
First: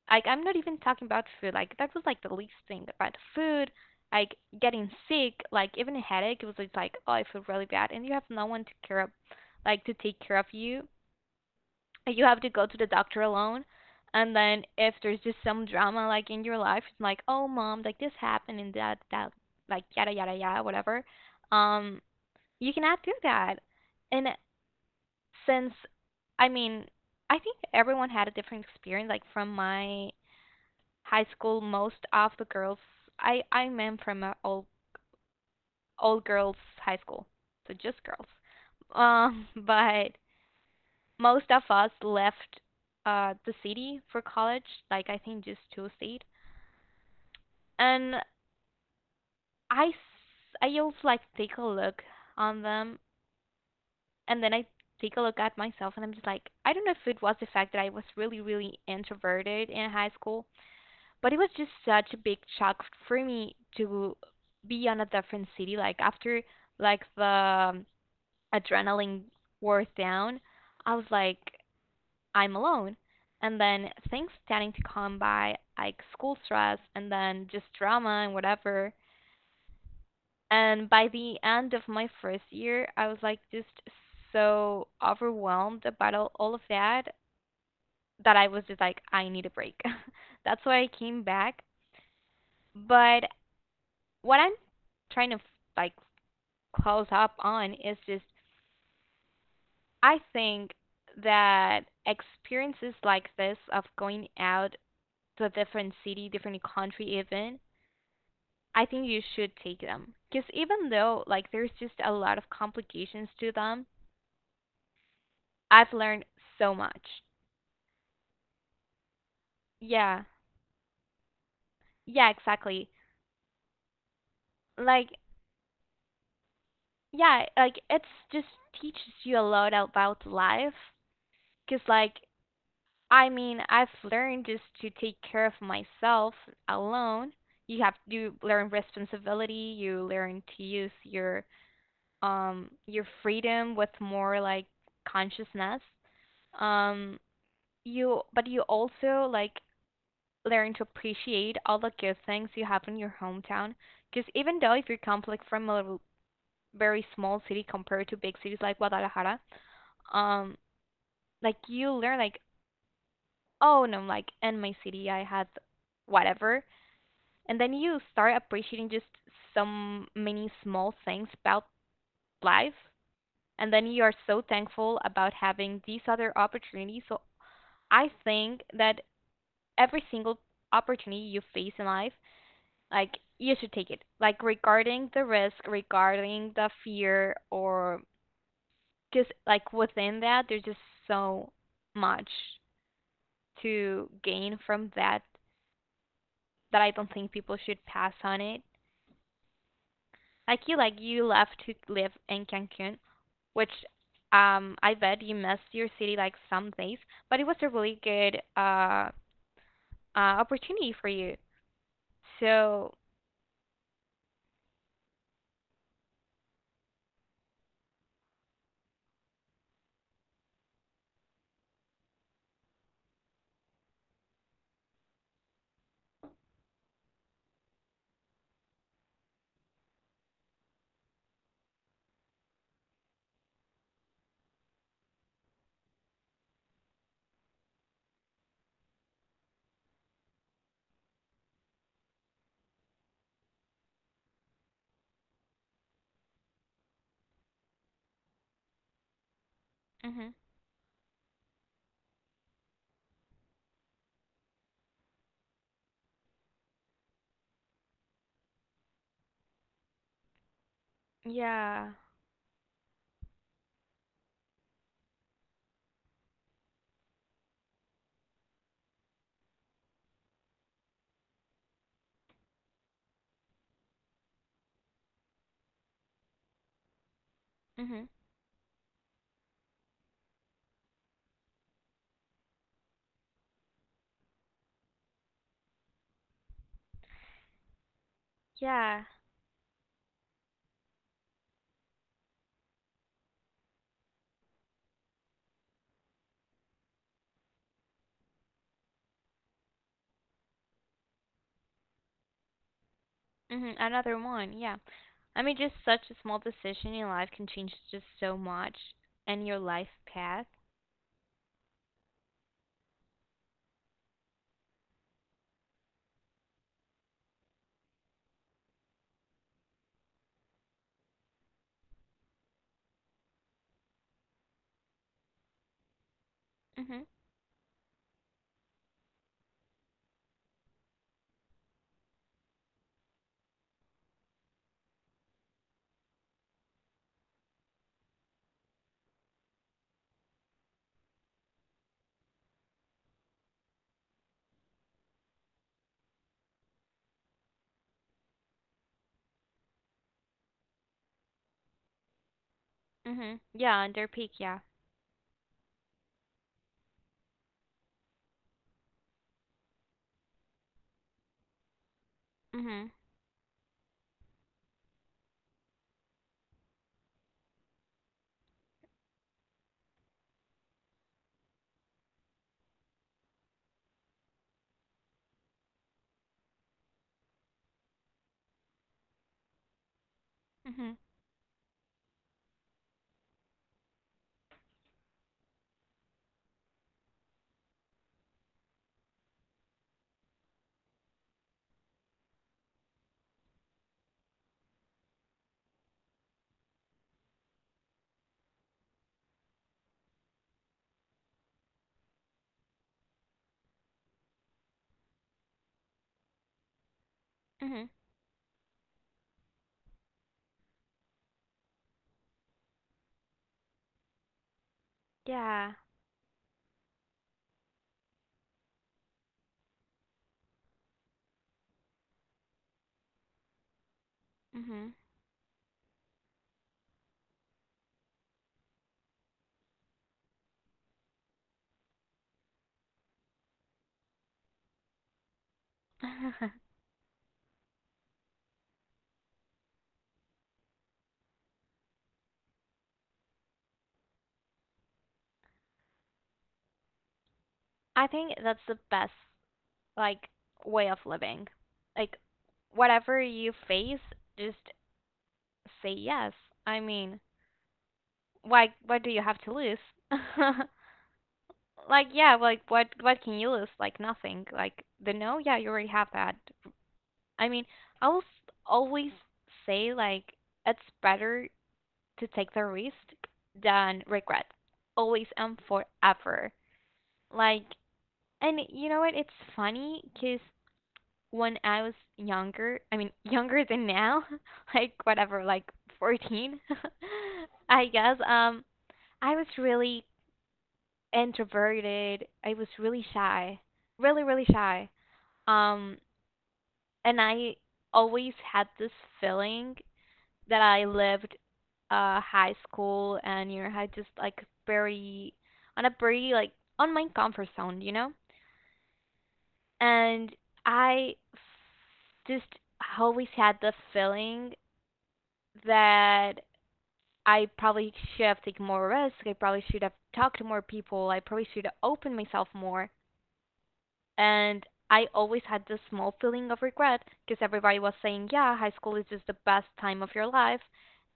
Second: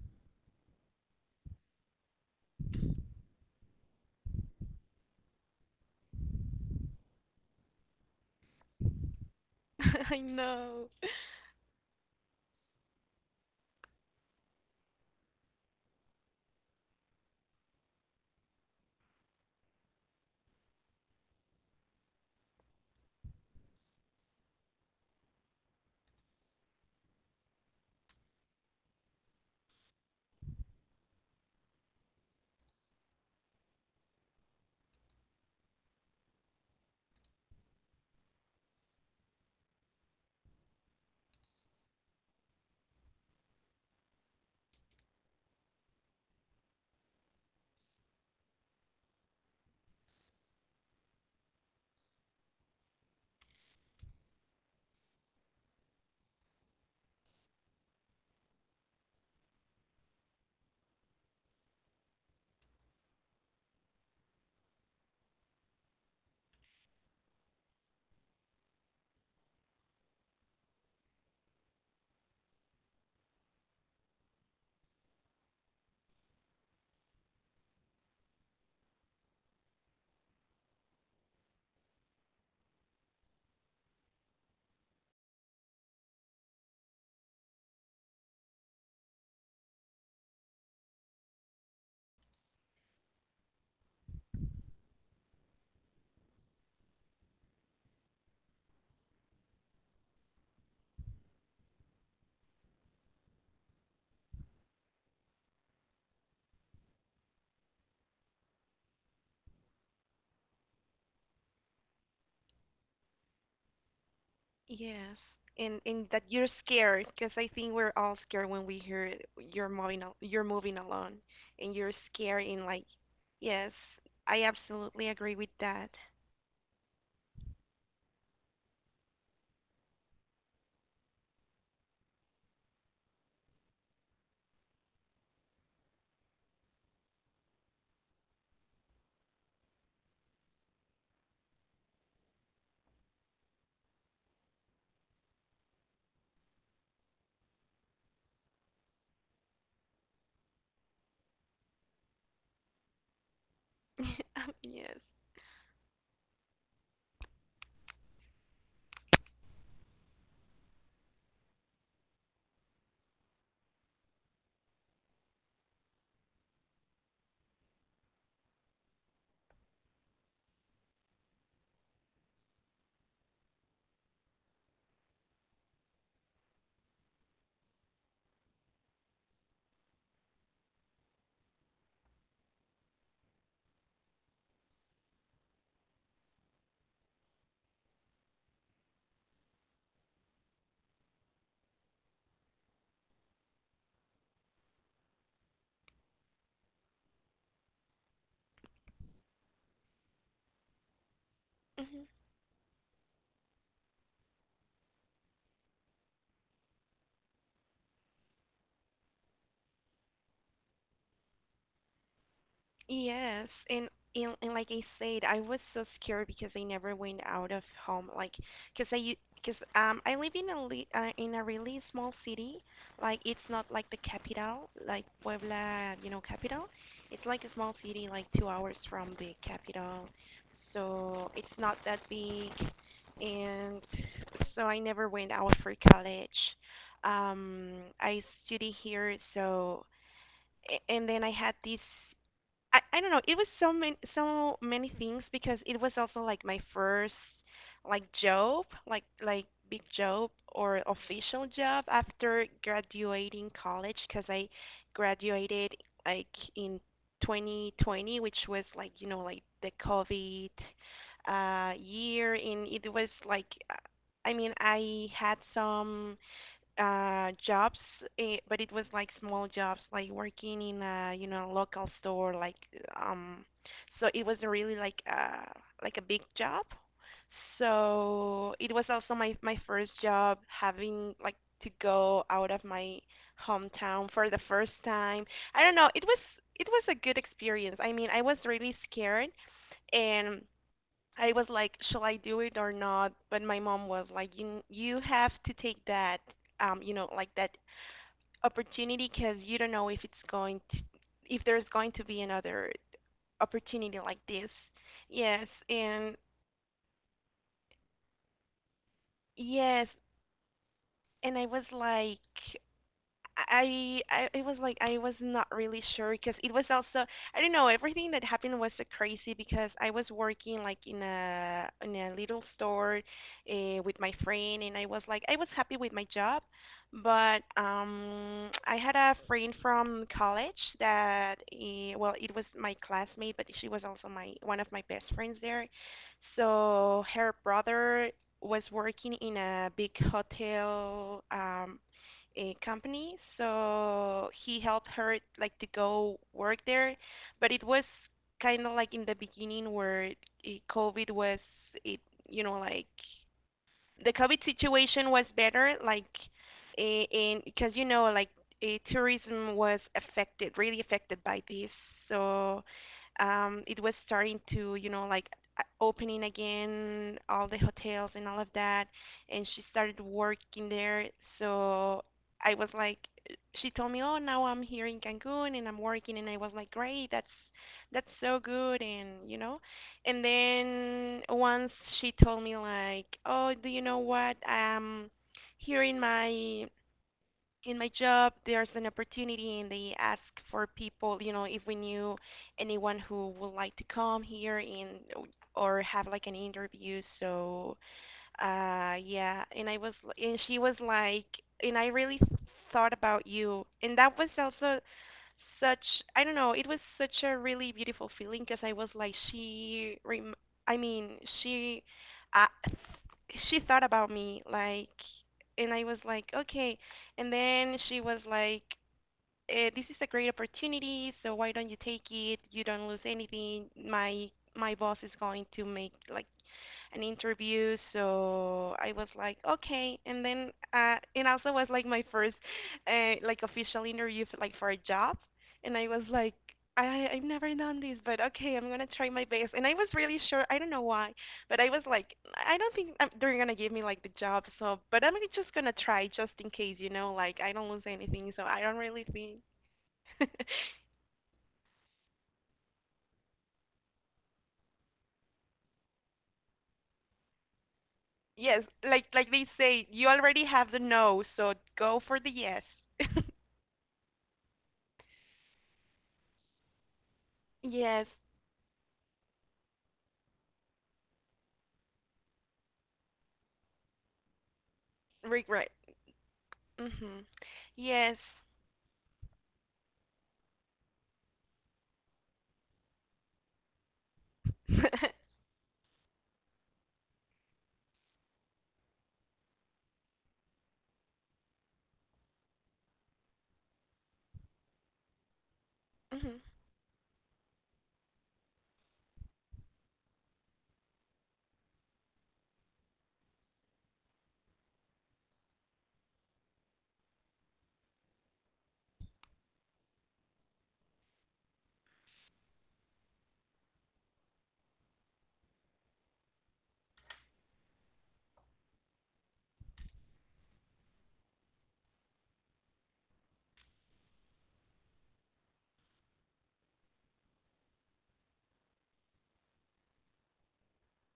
Like I'm not even talking about food. Like that was like the least thing about food. Like getting sick, like even a headache, it was just like, oh, I feel really bad, and you have no one to care of, like to [LAUGHS] I take care of you. know. Like, you have to go to the doctor alone. And then if there's just some drama like in your life, it's like, "Oh mom, like this happened and that like yada yada yada whatever." Um, you cannot do that. And since I mean, I think everyone had a different experience. Like from my high school, most of the girls I I'm am from a all girls high school, so just girls. [LAUGHS] But most of us left the city for college. Like I think just two stayed, and I s- I always like take a look on them, and then I take a look at myself, and I'm just like I don't know if it was the fact that I was really really introverted in high school, but it was just such a big shock for me to be on a different city. Like after like the adrenaline wore down, I was like, I'm alone. And then things starting to come by, like school stress and then just drama and whatever. And by the end of my first year, I was like just so overwhelmed about all of that that I was just like, I need a break. [LAUGHS] That's why I came back. But what I'm trying to like close up on is just, I think that experiences like this of going out to a different city, different country even, I think you should take them. Because even though like there's just a lot of complications to them, Yes. And I've and learned that you're so scared much. because I think we're all scared when we hear you're Yeah. you're moving alone and you're Yeah, scared and like exactly. yes, I absolutely Like agree with that. yeah, like it's just teaches you a lot about life. Because like I mean, I've learned just to take care of myself alone. You have to learn responsibility. You learn to use your freedom with more like consciousness. Um, you but you also like learn to appreciate all the good things you have in your hometown. Because even [LAUGHS] though if you Yes. come like from a very small city compared to big cities like Guadalajara, um, like you learn like, oh no, like in my city I had whatever, and then you start appreciating just some many small things about life, and then you are so thankful about having these other opportunities. So I think that every single opportunity you face in life, like you should take it, like regarding the risk, regarding the fear, or just like within that there's just so much to gain from that that I don't think people should pass on it. Like you left to live in Cancun, which I bet you missed your city like some days, but it was a really good opportunity for you. So. Yes, and and like I said, I was so scared because I never went out of home. Cause I u- cause I live in in a really small city. Like it's not like the capital, like Puebla, you know, capital. It's like a small city, like 2 hours from the capital. So it's not that big, and so I never went out for college. Um, I study here, so and then I had this. I don't know. It was so many things because it was also like my first like job, like big Mhm. job or official job after graduating college because I graduated like in 2020, which was like you know like the COVID Yeah. year, and it was like I mean I had some jobs but it was like small jobs like working in a you know local store like um so it was really like a big job, Mhm. so it was also my first job, having like to go out of my hometown for the first time. I don't know, it was a good experience. I mean, I was really Yeah. scared, and I was like, shall I do it or not? But my mom was like, you have to take that, you know, like that opportunity because you don't know if it's going if there's going to be another Mhm. opportunity like Another this. one. Yeah. I Yes, mean, just such and a small decision in life can change just so much and your yes, life path. and I was like, I it was like I was not really sure because it was also I don't know, everything that happened was so crazy because I was working like in a little store, with my friend, and I was like I was happy with my job, Mhm. but I had a friend from college that well it was my classmate, but she was also my one of my best friends there. So her brother was working in a big hotel, um, a company, so he helped her like to go work there, but it was kind of like in the beginning where eh, COVID was it you know like Mhm. Yeah, under the peak, COVID yeah. situation was better, like in, because you know like eh, tourism was affected, really affected by this. So Mhm. It was starting to you know like opening again all the hotels and all of that, and she started working there. So I was like, she told me, oh now I'm here in Cancun and I'm working, and I was like, great, that's so good, and you know and Mhm. then once she told me like, "Oh, do you know what? Here in my job, there's an opportunity, and they ask for people. You know, if we knew anyone who would like to come here and or have like an interview. So, yeah. And I was, and she was like, and I really thought about you." And that was also such I don't know, it was such a really Mhm. beautiful feeling because I was like I mean, uh, she thought about me like, Yeah. and I was like, "Okay." And then she was like, eh, "This is a great opportunity, so why don't you take it? You don't lose anything. My Mhm. boss is going to make like an interview." So I was like, okay. And then it also was like my first like official interview for, like for a job, and I was like. [LAUGHS] I've never done this, but okay, I'm gonna try my best. And I was really sure. I don't know why, but I was like, I don't think they're gonna give me like the job. So, but I'm just gonna try just in case, you know. Like I don't lose I think anything, so I that's the don't really best think. like way [LAUGHS] of living. Like, whatever you face, just say yes. I mean, Yes, why what do you like have they to lose? say, you already [LAUGHS] have the no, so go Like for the yeah, like yes. [LAUGHS] what can you lose? Like nothing. Like the no, yeah, you already have that. I mean, Yes. I will always say like it's better to take the risk than regret. Always and Regret. forever. Hmm. Like, Yes. [LAUGHS] and you know what? It's funny because when I was younger, I mean, [LAUGHS] younger than now, [LAUGHS] like whatever, like 14, [LAUGHS] I guess, I was really introverted. I was really shy, really, really shy. Um, Mhm. and I always had this feeling that I lived high school and had just like very on a very like on my comfort zone, you know? And I just always had the feeling that I probably should have taken more risk. I probably should have talked to more people. I probably should have opened myself more. And I always had this small feeling of regret because everybody was saying, yeah, high school is just the best time of your life.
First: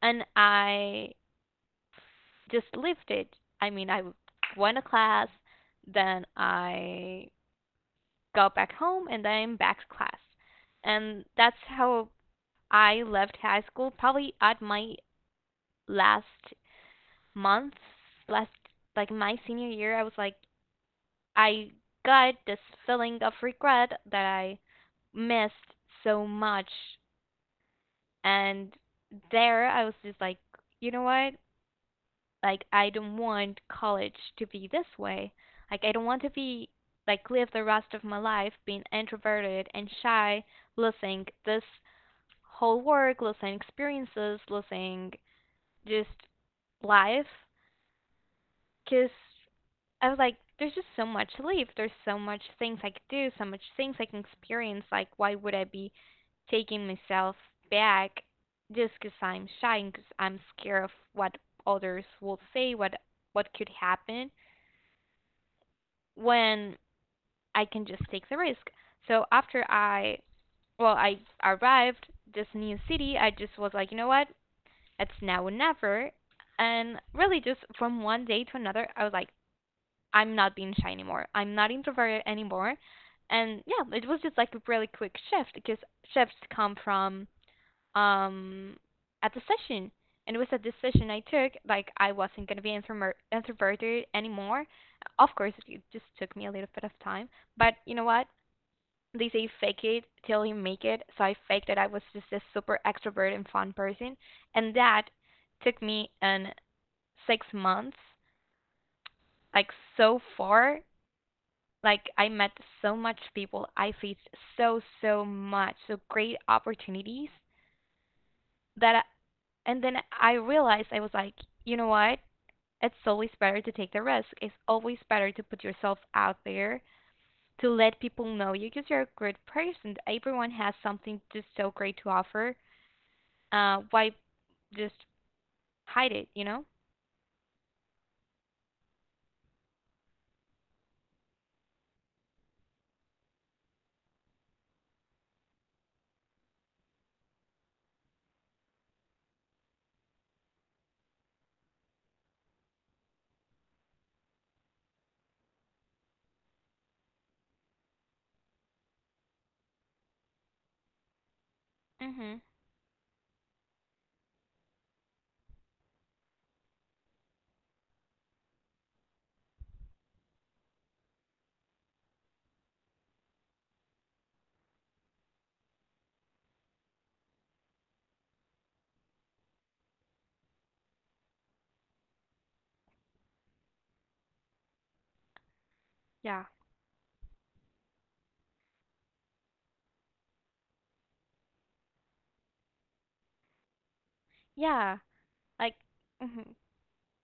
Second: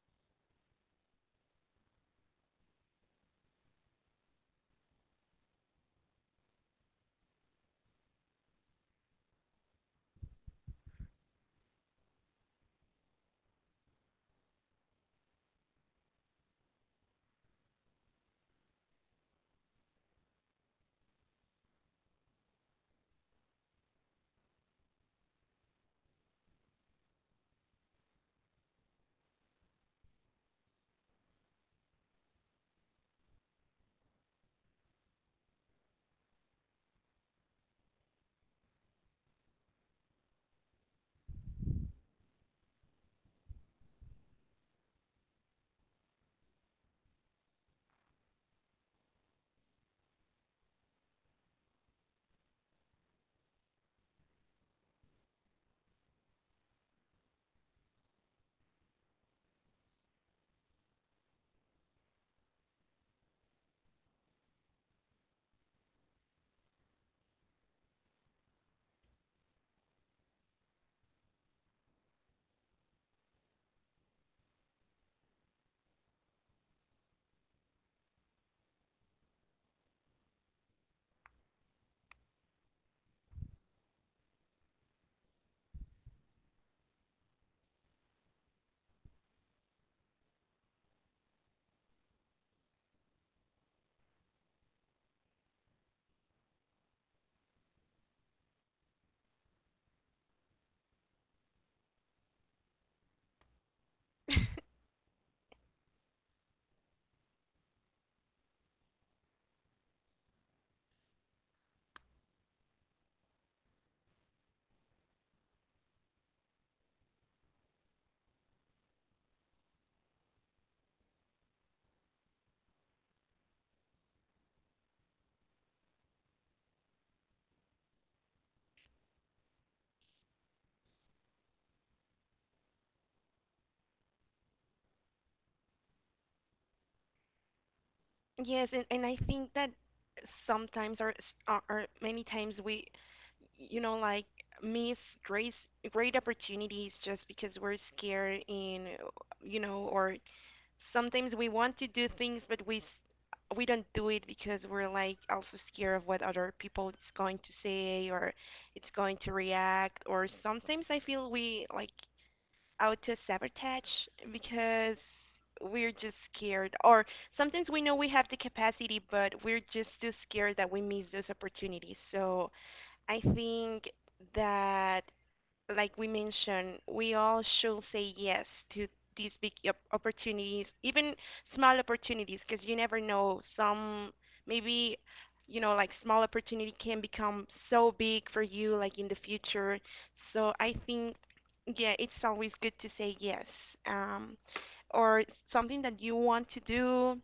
And I just lived it. I mean, I went to class, then I got back home, and then I'm back to class. And that's how I left high school, probably at my last months, last, like my senior year, I was like, I got this feeling of regret that I missed so much. And there I was just like, you know what? Like, I don't want college to be this way. Like, I don't want to be like live the rest of my life being introverted and shy, losing this whole work, losing experiences, losing just life. Because I was like, there's just so much to live. There's so much things I could do, so much things I can experience. Like, why would I be taking myself back just 'cause I'm shy and 'cause I'm scared of what others will say, what could happen when I can just take the risk. So after well, I arrived this new city, I just was like, you know what? It's now or never. And really, just from one day to another, I was like, I'm not being shy anymore. I'm not introverted anymore. And yeah, it was just like a really quick shift because shifts come from um at the session. And it was a decision I took, like I wasn't gonna be introverted anymore. Of course, it just took me a little bit of time, but you know what? They say fake it till you make it. So I faked that I was just a super extrovert and fun person, and [LAUGHS] that took me an 6 months, like so far like I met so much people. I faced so much, so great opportunities that and then I realized I was like, you know what? It's always better to take the risk. It's always better to put yourself out there to let people know you because you're a good person. Everyone has something just so great to offer. Why just hide it? You know? Yes, and I think that sometimes or many times we, you know, like miss great great opportunities just because we're scared in, you know, or sometimes we want to do things but we we don't do it because we're like also scared of what other people is going to say or it's going to react, or sometimes I feel we like Mhm. auto sabotage because we're just scared, or sometimes we know we have the capacity but we're just too scared that we miss those opportunities. So I think that like we mentioned, we all should say yes to these opportunities, even small opportunities, because you never know. Some maybe, you know, like small Yeah. opportunity can become so big for you, like in the future. So I think, yeah, it's always good to say yes. Um, Yeah. or Like. something that you want Mhm. to do,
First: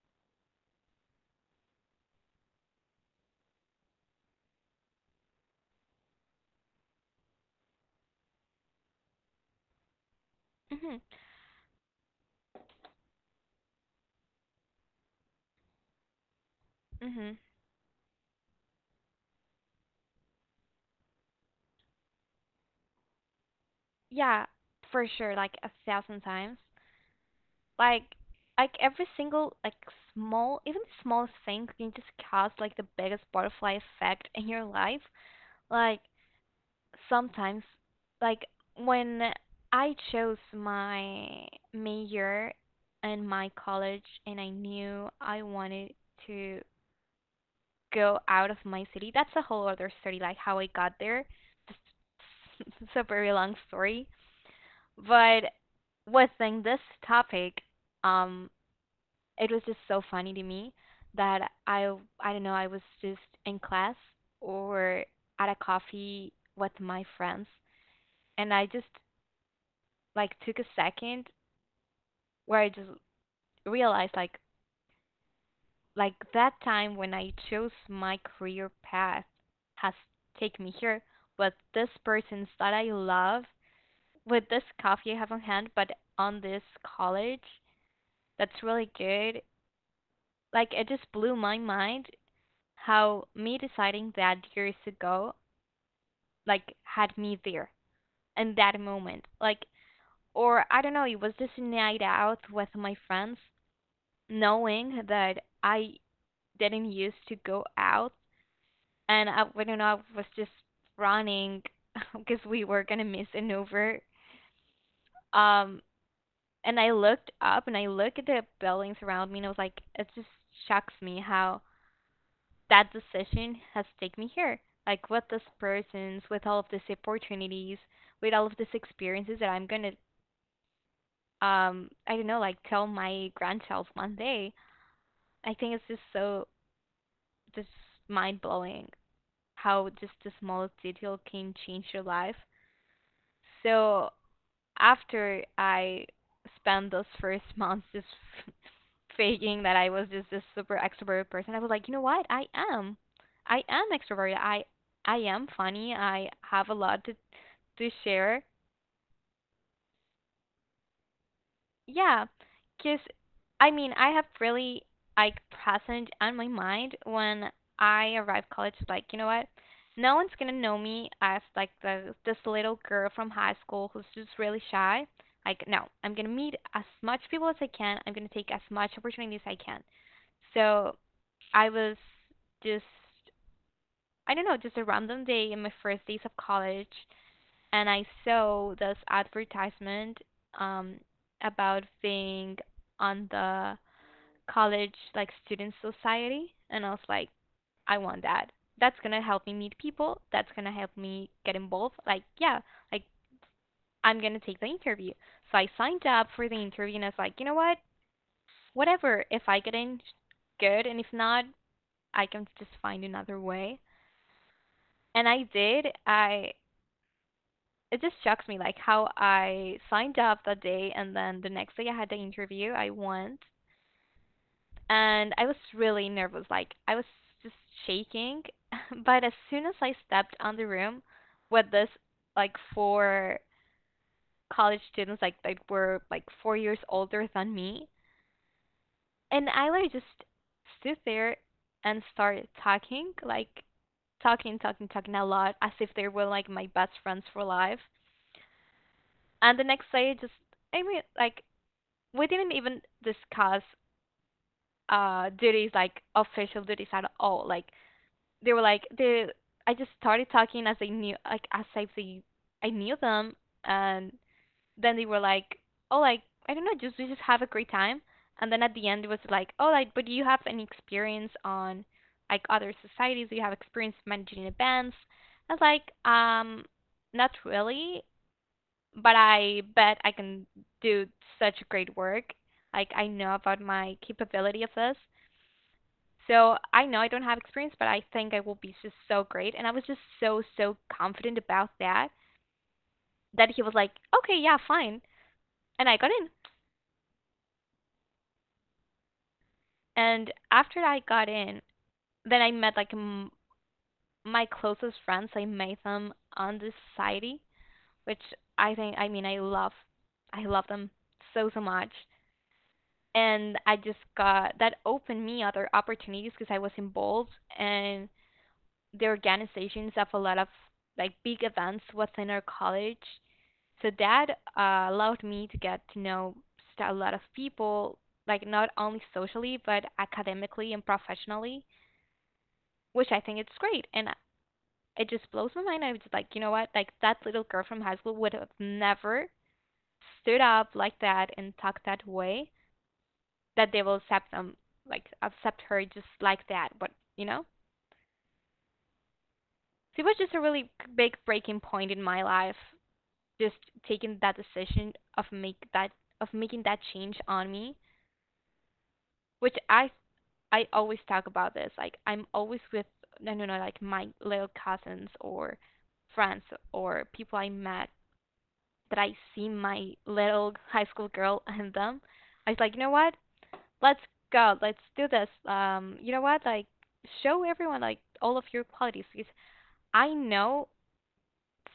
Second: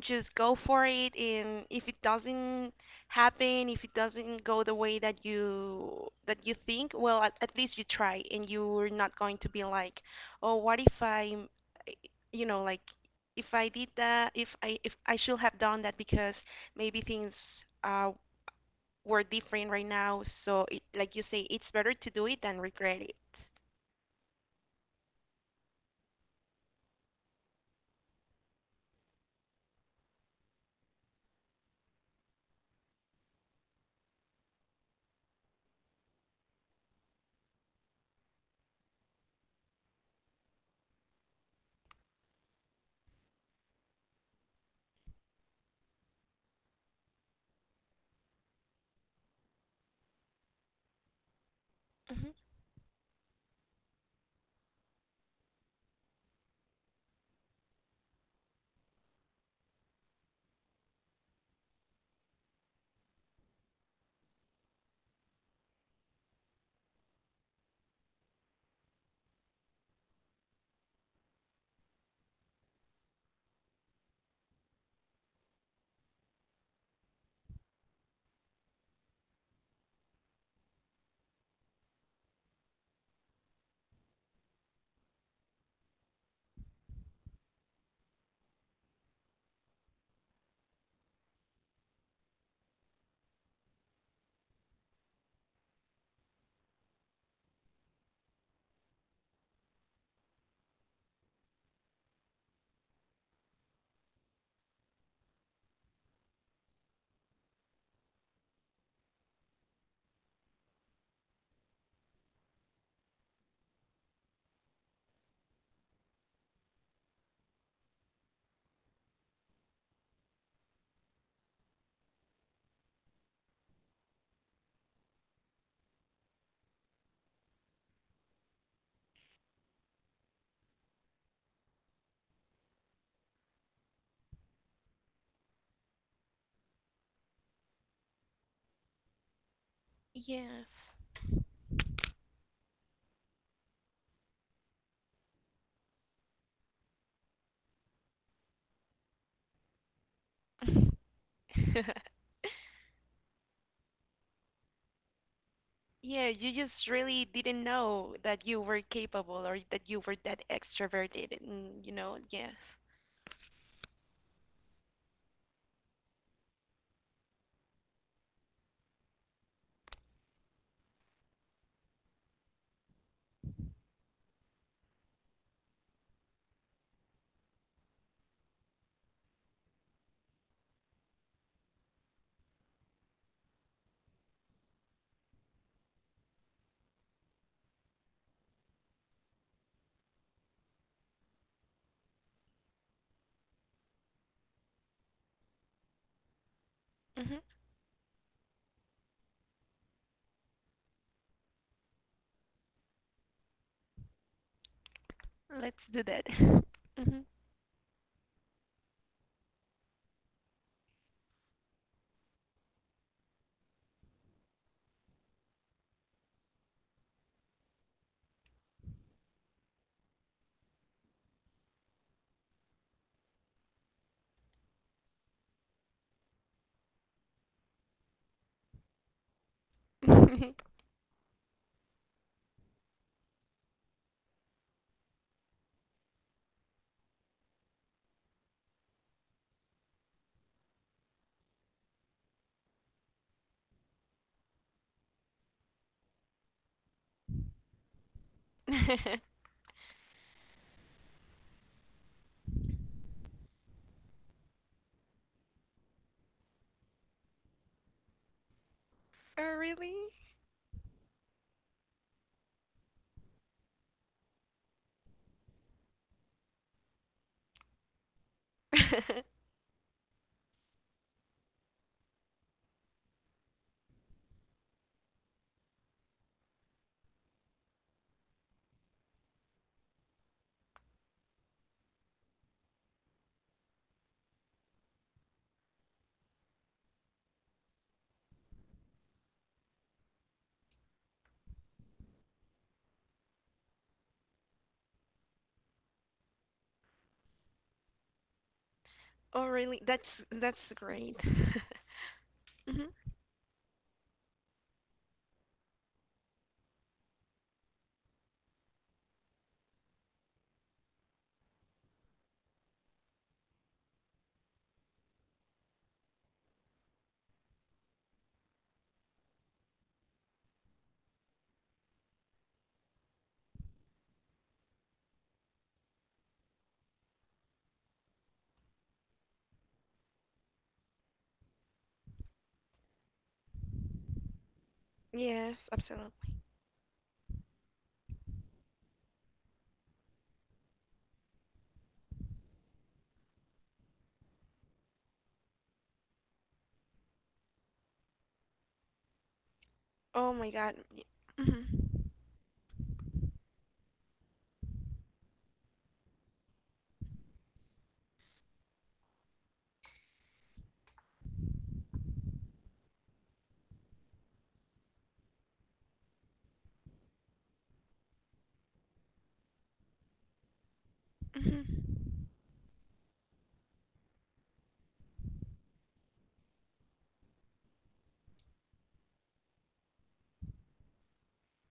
just go for it. And if it doesn't happen, if it doesn't go the way that you think, well at least you try and you're not going to be like oh what if Mhm. I you know like if I did that if I should have done that, because maybe things Mhm. uh were different right now. So it, like you say, it's better to do it than regret it. Yeah. For sure. Like a thousand times. like like every single like small, even the smallest thing can just cause like the biggest butterfly effect in your life. Like sometimes like when I chose my major in my college, and I knew I wanted to go out of my city, that's a whole other story, like how I got there. Hmm. [LAUGHS] It's a very long story, but within this topic, um it was just so funny to me that I don't know, I was just in class or at a coffee with my friends, and I just like took a second where I just realized like that time when I chose my career path has taken me here with this persons that I love, with this coffee I have on hand, but on this college that's really good. Like it just blew my mind how me deciding that years ago like had me there in that moment, like, or I don't know, it was just a night out with my friends, knowing that I didn't used to go out, and I don't know, I was just running because [LAUGHS] we were gonna miss an over, um and I looked up and I looked at the buildings around me, and I was like, it just shocks me how that decision has taken me here. Like, what this person's with all of these opportunities, with all of these experiences that I'm gonna, I don't know, like tell my grandchild one day. I think it's just so just mind blowing how just the Yes. smallest detail can change your life. So after I spent those first months just faking that I was just this super extrovert person. I was like, you know what? [LAUGHS] I am. I am extroverted. I am funny. Yeah, I you have a just lot to really didn't to know share. that you were capable or that you were that extroverted, and you know, Yeah, yes. cause I mean I have really like present on my mind when I arrived college. Like, you know what? No one's gonna know me as like the this little girl from high school who's just really shy. Like no, I'm gonna meet as much people as I can. I'm gonna take as much opportunities as I can. So I was just, I don't know, just a random day in my first days of college, and I saw this advertisement, um about being on the college like student society, and I was like, Mhm. I want that. That's gonna help me meet people. That's gonna help me get involved. Like, yeah, like I'm gonna take the interview. So I Let's do signed that. up for the interview, and I was [LAUGHS] like, you know what? Whatever. If I get in, good, and if not, I can just find another way. And I did. I it just shocks me like how I signed up that day, and then the next day I had the interview. I went and I was really nervous. Like I was just shaking, [LAUGHS] but as soon as I stepped Mhm. on the room with this like four college students like that were like 4 years older than me, and I like just stood there and started talking like talking talking talking a lot as if they were like my best friends for life. [LAUGHS] And the next day, just, I mean, like we didn't even discuss duties like official duties at all. Like they were like they Oh, I just really? started talking as I knew, like, as if they I knew them, and then they were like, oh, like I don't know, just we just have a great time. And then at the end, it was [LAUGHS] like, oh, like, but do you have any experience on like other societies? Do you have experience managing events? I was like, not really, but I bet I can do such great work. Like I know about my capability of this. So I know I don't have experience, but I think I will be just so great. And I was just so, so confident about that that he was like, okay, yeah, fine. And I got in. Oh, really? And That's after I great. [LAUGHS] got in, then I met Mhm. like my closest friends. I made them on the society, which I think, I mean, I love them so, so much. And I just got that opened me other opportunities because I was involved in the organizations of a lot of like big events within our college. So that allowed me to get to know a lot of people, like not only socially but academically and professionally, which I think it's great. And it just blows Yes, my mind. I was like, absolutely. you know what? Like that little girl from high school would have never stood up like that and talked that way that they will accept them, like accept her just like that. But you know, so it was just Oh a my really God. big breaking Mhm. point in my life. Just taking that decision of make that of making that change on me, which I always talk about this. Like I'm always with no no no like my little cousins or friends or people I met that I see my little high school girl and them. Mhm. I was like, you know what? Let's go. Let's do this. You know what? Like, show everyone like all of your qualities because I know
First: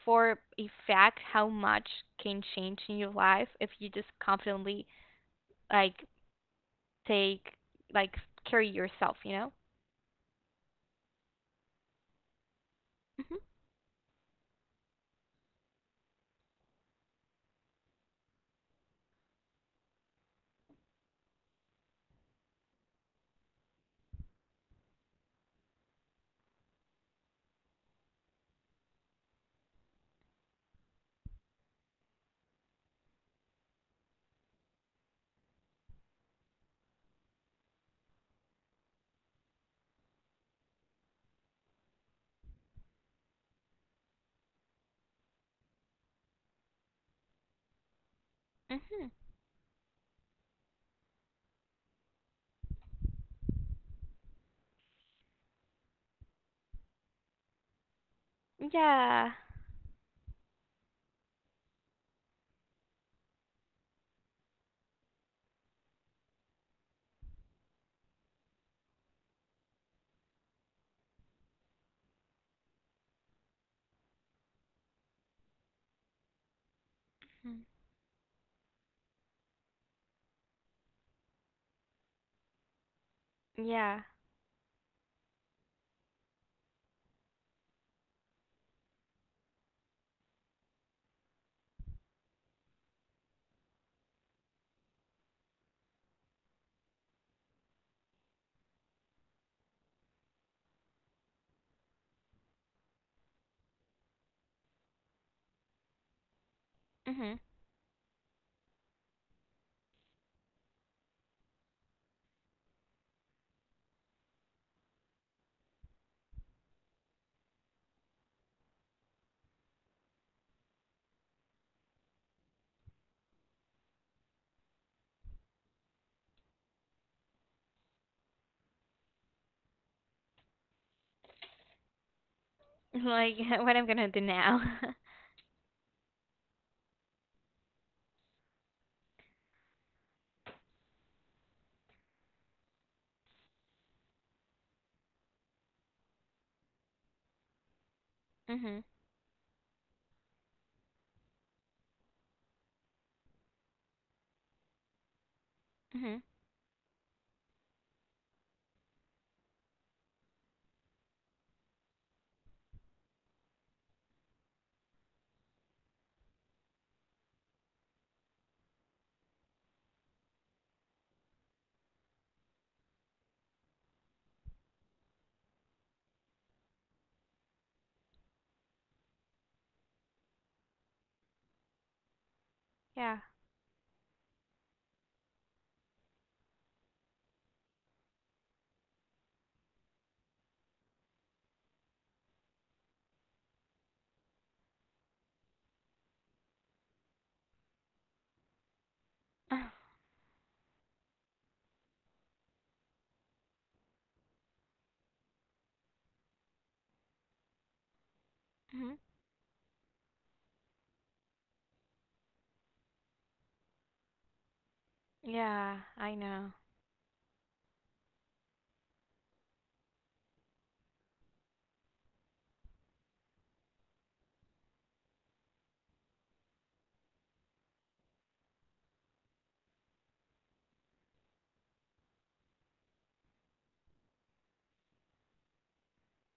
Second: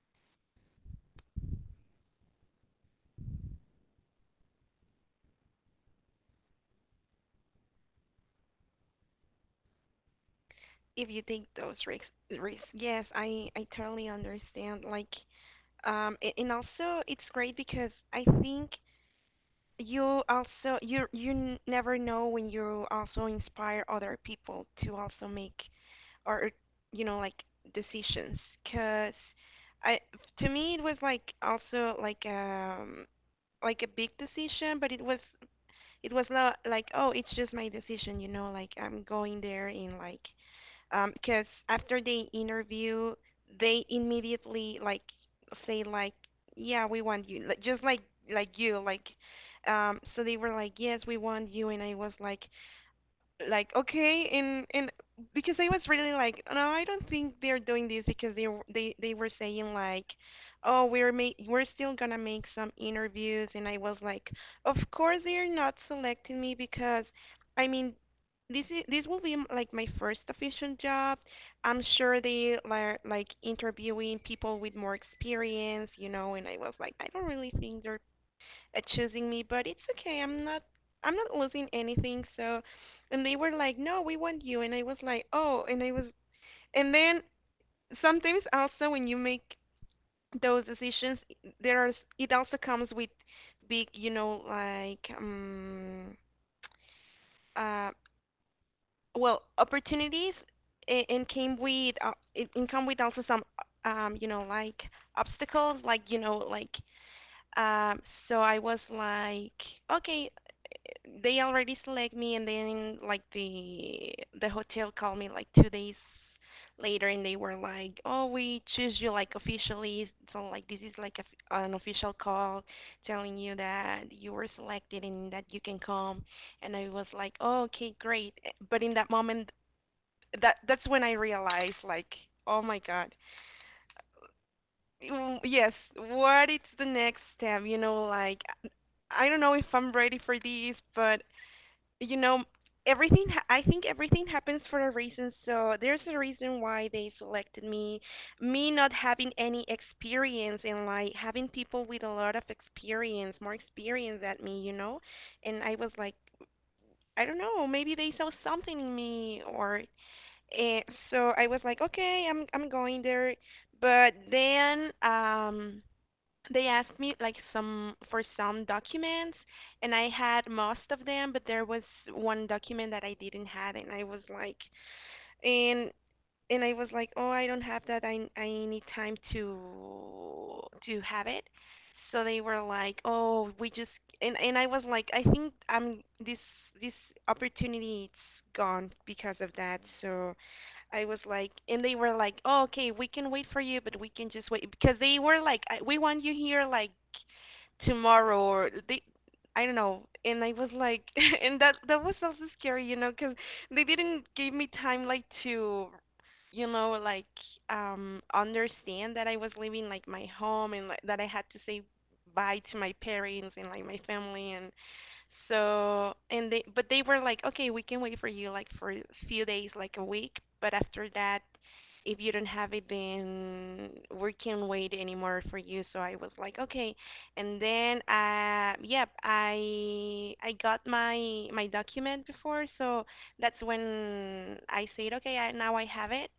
for a fact how much can change in your life if you just confidently like take like carry yourself. You know? If you take those risks, yes, Mhm. I totally understand. Like, and also it's great because I think you also you never know when you also inspire other people to also make or you know like decisions because I to me it was like also like a big decision, but it was not like oh it's just my decision, you know, like I'm going there in like because after they interview, they immediately like say like, yeah, we want you, like, just like you, like, Mhm. um. So they were like, yes, we want you, and I was like okay and because I was really like no I don't think they're doing this because they were Yeah. saying like oh we're still gonna make some interviews and I was like of course they're not selecting me because I mean this is this will be like my first official job. I'm sure they are like interviewing people with more experience, you know, and I was like I don't really Mhm. think they're choosing me, but it's okay. I'm not losing anything. So, and they were like, Yeah. "No, we want you." And I was like, "Oh." And I was and then sometimes also when you make those decisions, there are it also comes with big, you know, like uh well, opportunities and came with it and come with also some you know like obstacles, like you know like. Mhm. [LAUGHS] Um, so I was like, okay, they already select me, and then like the hotel called me like 2 days later, and they were like, oh, we choose you like officially. So like this is like a, an official call telling you that you were selected and that you can come. And I was like, oh, okay, great. Eh, but in that moment, that's when I realized like, oh my God Like [LAUGHS] what I'm gonna do now. Yes, what is the next step? You know, like I don't know if I'm ready for these, but you know, I think everything happens for a reason, so there's a reason why they selected me. [LAUGHS] Me mhm. not having any experience and like having people with a lot of experience, more experience than me, you know? And I was like, Mhm. I don't know, maybe they saw something in me or eh, so I was like, okay, I'm going there. But then they asked me like some for some documents, and I had most of them but there was one document that I didn't have and I was like and and I was like, "Oh, I don't have that. I need time to have it." So they were like, Yeah. "Oh, we just..." And I was like, "I think I'm this opportunity it's gone because of that." So I was like, and they were like, "Oh, okay, we can wait for you, but we can just wait because they were like, I, we want you here like tomorrow or they." I don't [SIGHS] know, and I was like, [LAUGHS] and that was also scary, you know, because they didn't give me time like to you know, like mhm. understand that I was leaving like my home and like that I had to say bye to my parents and like my family. And Yeah. so I and know. they but they were like, okay, we can wait for you like for a few days, like a week. But after that, if you don't have it, then we can't wait anymore for you. So I was like, okay. And then, yep, I got my document before, so that's when I said, okay, I, now I have it.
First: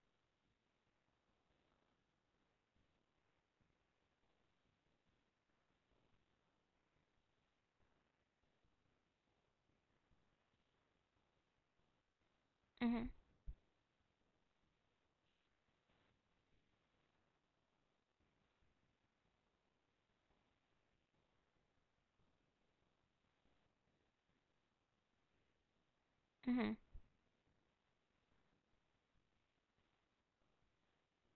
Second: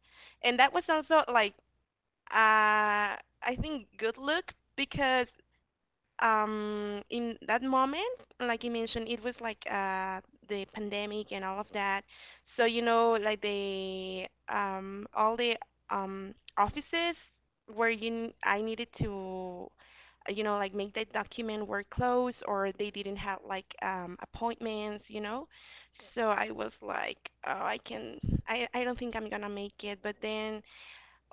And that was also like, uh, I think good luck because in that moment like you mentioned it was like the pandemic and all of that, so you Mhm. know like the all the offices where I needed to you know, like make that document were closed, or they didn't have like appointments, you know. So I was Mhm. like, oh I can, I don't think I'm gonna make it. But then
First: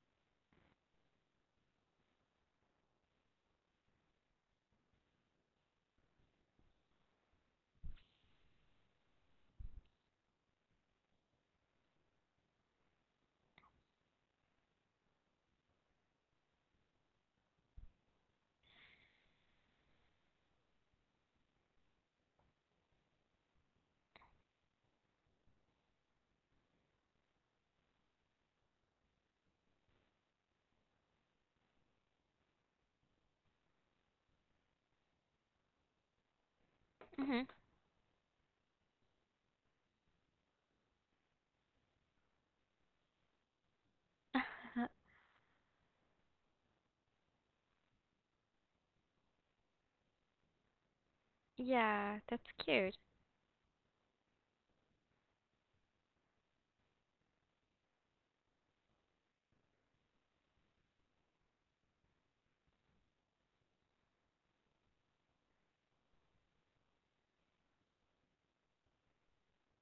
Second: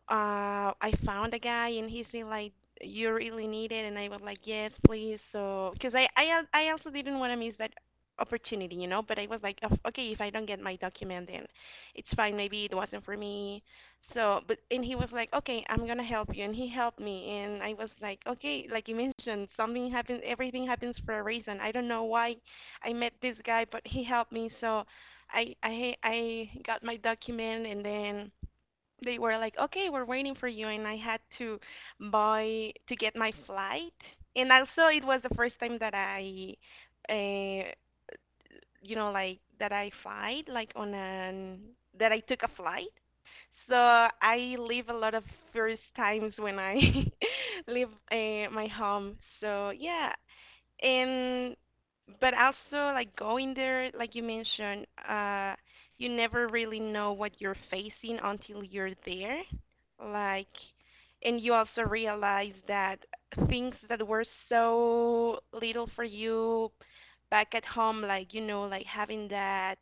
I found a guy and he's been like, "You really need it," and I was like, "Yes, please." So, because I also didn't want to miss that opportunity, you know. But I was like, "Of- Okay, if I don't get my document, then it's fine. Maybe it wasn't for me." So, but and he was like, "Okay, I'm gonna help you," and he helped me, and I was like, "Okay," like you mentioned, something happens, everything happens for a reason. I don't know why I met this guy, but he helped me, so. I got my document, and then they were like, "Okay, we're waiting for you," and I had to buy to get my flight. And also, it was the first time that I, Mhm. uh, you know, like that I took a flight. So I live a [LAUGHS] lot of first times when I [LAUGHS] leave my home. So yeah, and Yeah, but that's also cute. like going there, like you mentioned, you never really know what you're facing until you're there. Like, and you also realize that things that were so little for you back at home, like you know, like having that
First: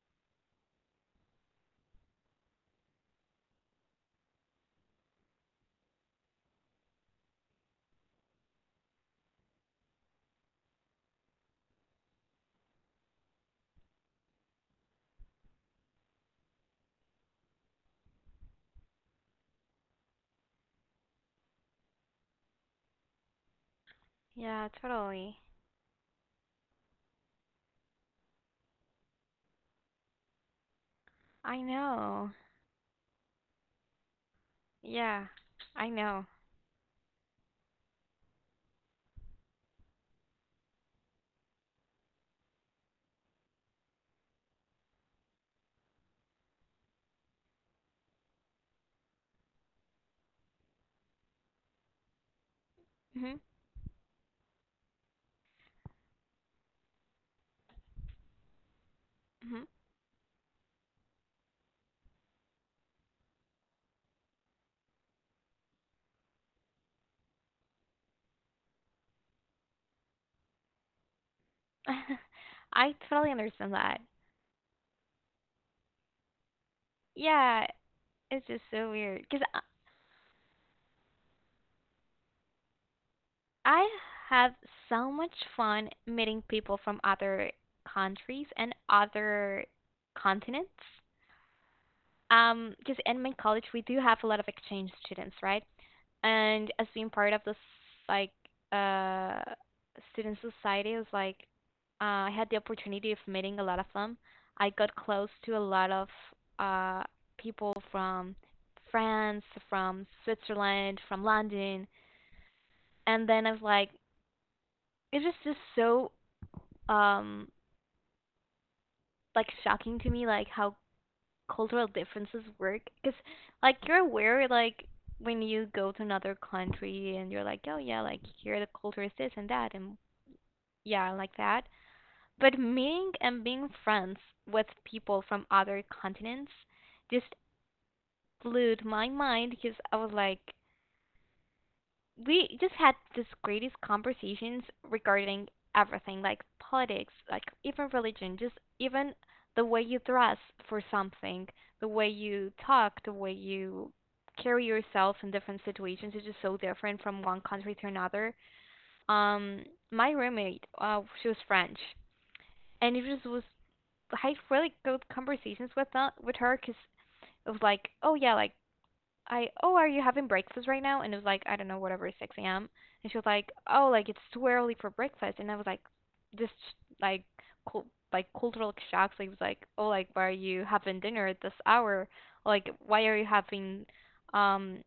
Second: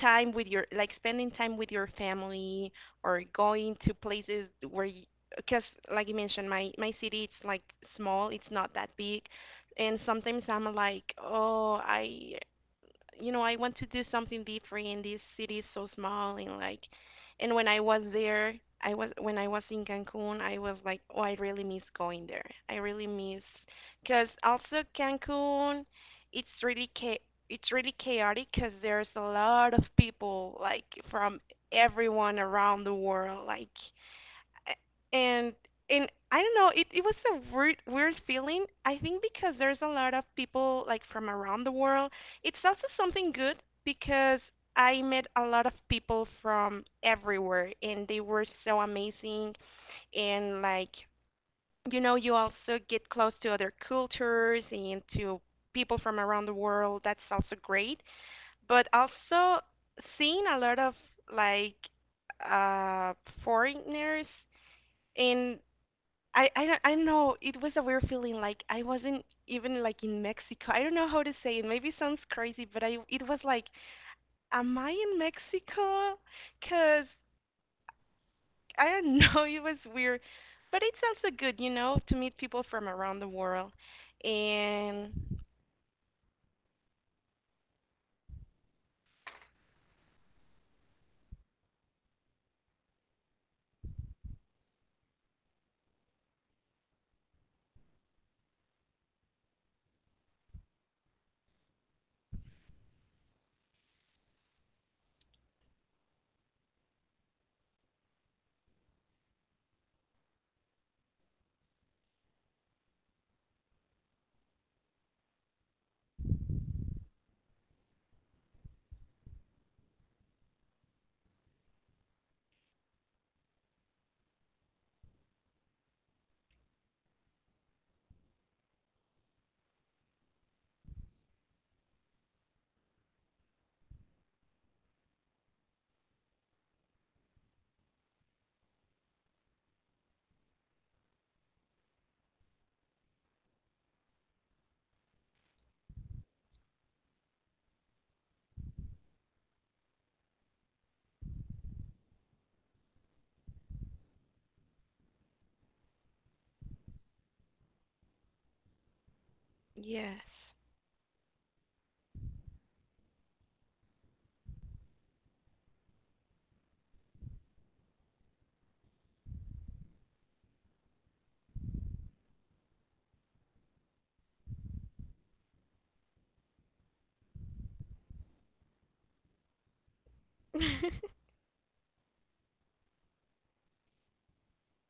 time with your like spending time with your family, or going to places where, because like you mentioned, my city, it's like small, it's not that big. And sometimes I'm like, oh, I you know, I want to do something different in this city is so small and like. And when I was there, I was when I was in Cancun, I was like, "Oh, I really miss going there. I really miss cuz Yeah, also totally. Cancun, it's really it's really chaotic cuz there's a lot of people like from I know. everyone around the world like. Yeah, And I know. I don't know, it was a weird feeling. I think because there's a lot of people like from around the world. It's also something good because I met a lot of people from everywhere and they were so amazing. And like, you know, you also get close Mhm. to other cultures and to people from around the world. That's also great. But also Mhm. seeing a lot of like uh foreigners. I don't, I don't know. It was a weird feeling. Like I wasn't even like in Mexico. I don't know how to say it. Maybe it sounds [LAUGHS] crazy, but I I it totally was like, understand that. am I in Mexico? 'Cause Yeah, it's just I so don't weird know. [LAUGHS] because I It was weird, but it's also good, you know, to meet people from around the world. I have so And much fun meeting people from other countries and other continents. Because in my college we do have a lot of exchange students, right? And as being part of this like uh student society, it was like I had the opportunity of meeting a lot of them. I got close to a lot of uh people from France, from Switzerland, from London, and then I was like it's just so um like shocking to me, like how cultural differences work, because like you're aware, like when you go to another country and you're like, oh yeah, like here the culture is this and that, and yeah, like that. But meeting and being friends with people from other continents just blew my mind because I was like, we just had this greatest conversations regarding everything, like politics, like even religion, just even the way you dress for something, the way you talk, the way you carry yourself in different situations is just so different from one country to another. Um, my roommate, she was French, and it just was had really good conversations with that with her because it was like, oh yeah, like I oh are you having breakfast right now? And it was like I don't know whatever 6 a.m. And she was like, oh like it's too early for breakfast. And I was like, this like cul- like cultural shocks. So it was like, oh like why are you yes. having dinner at this hour? Like why are you having um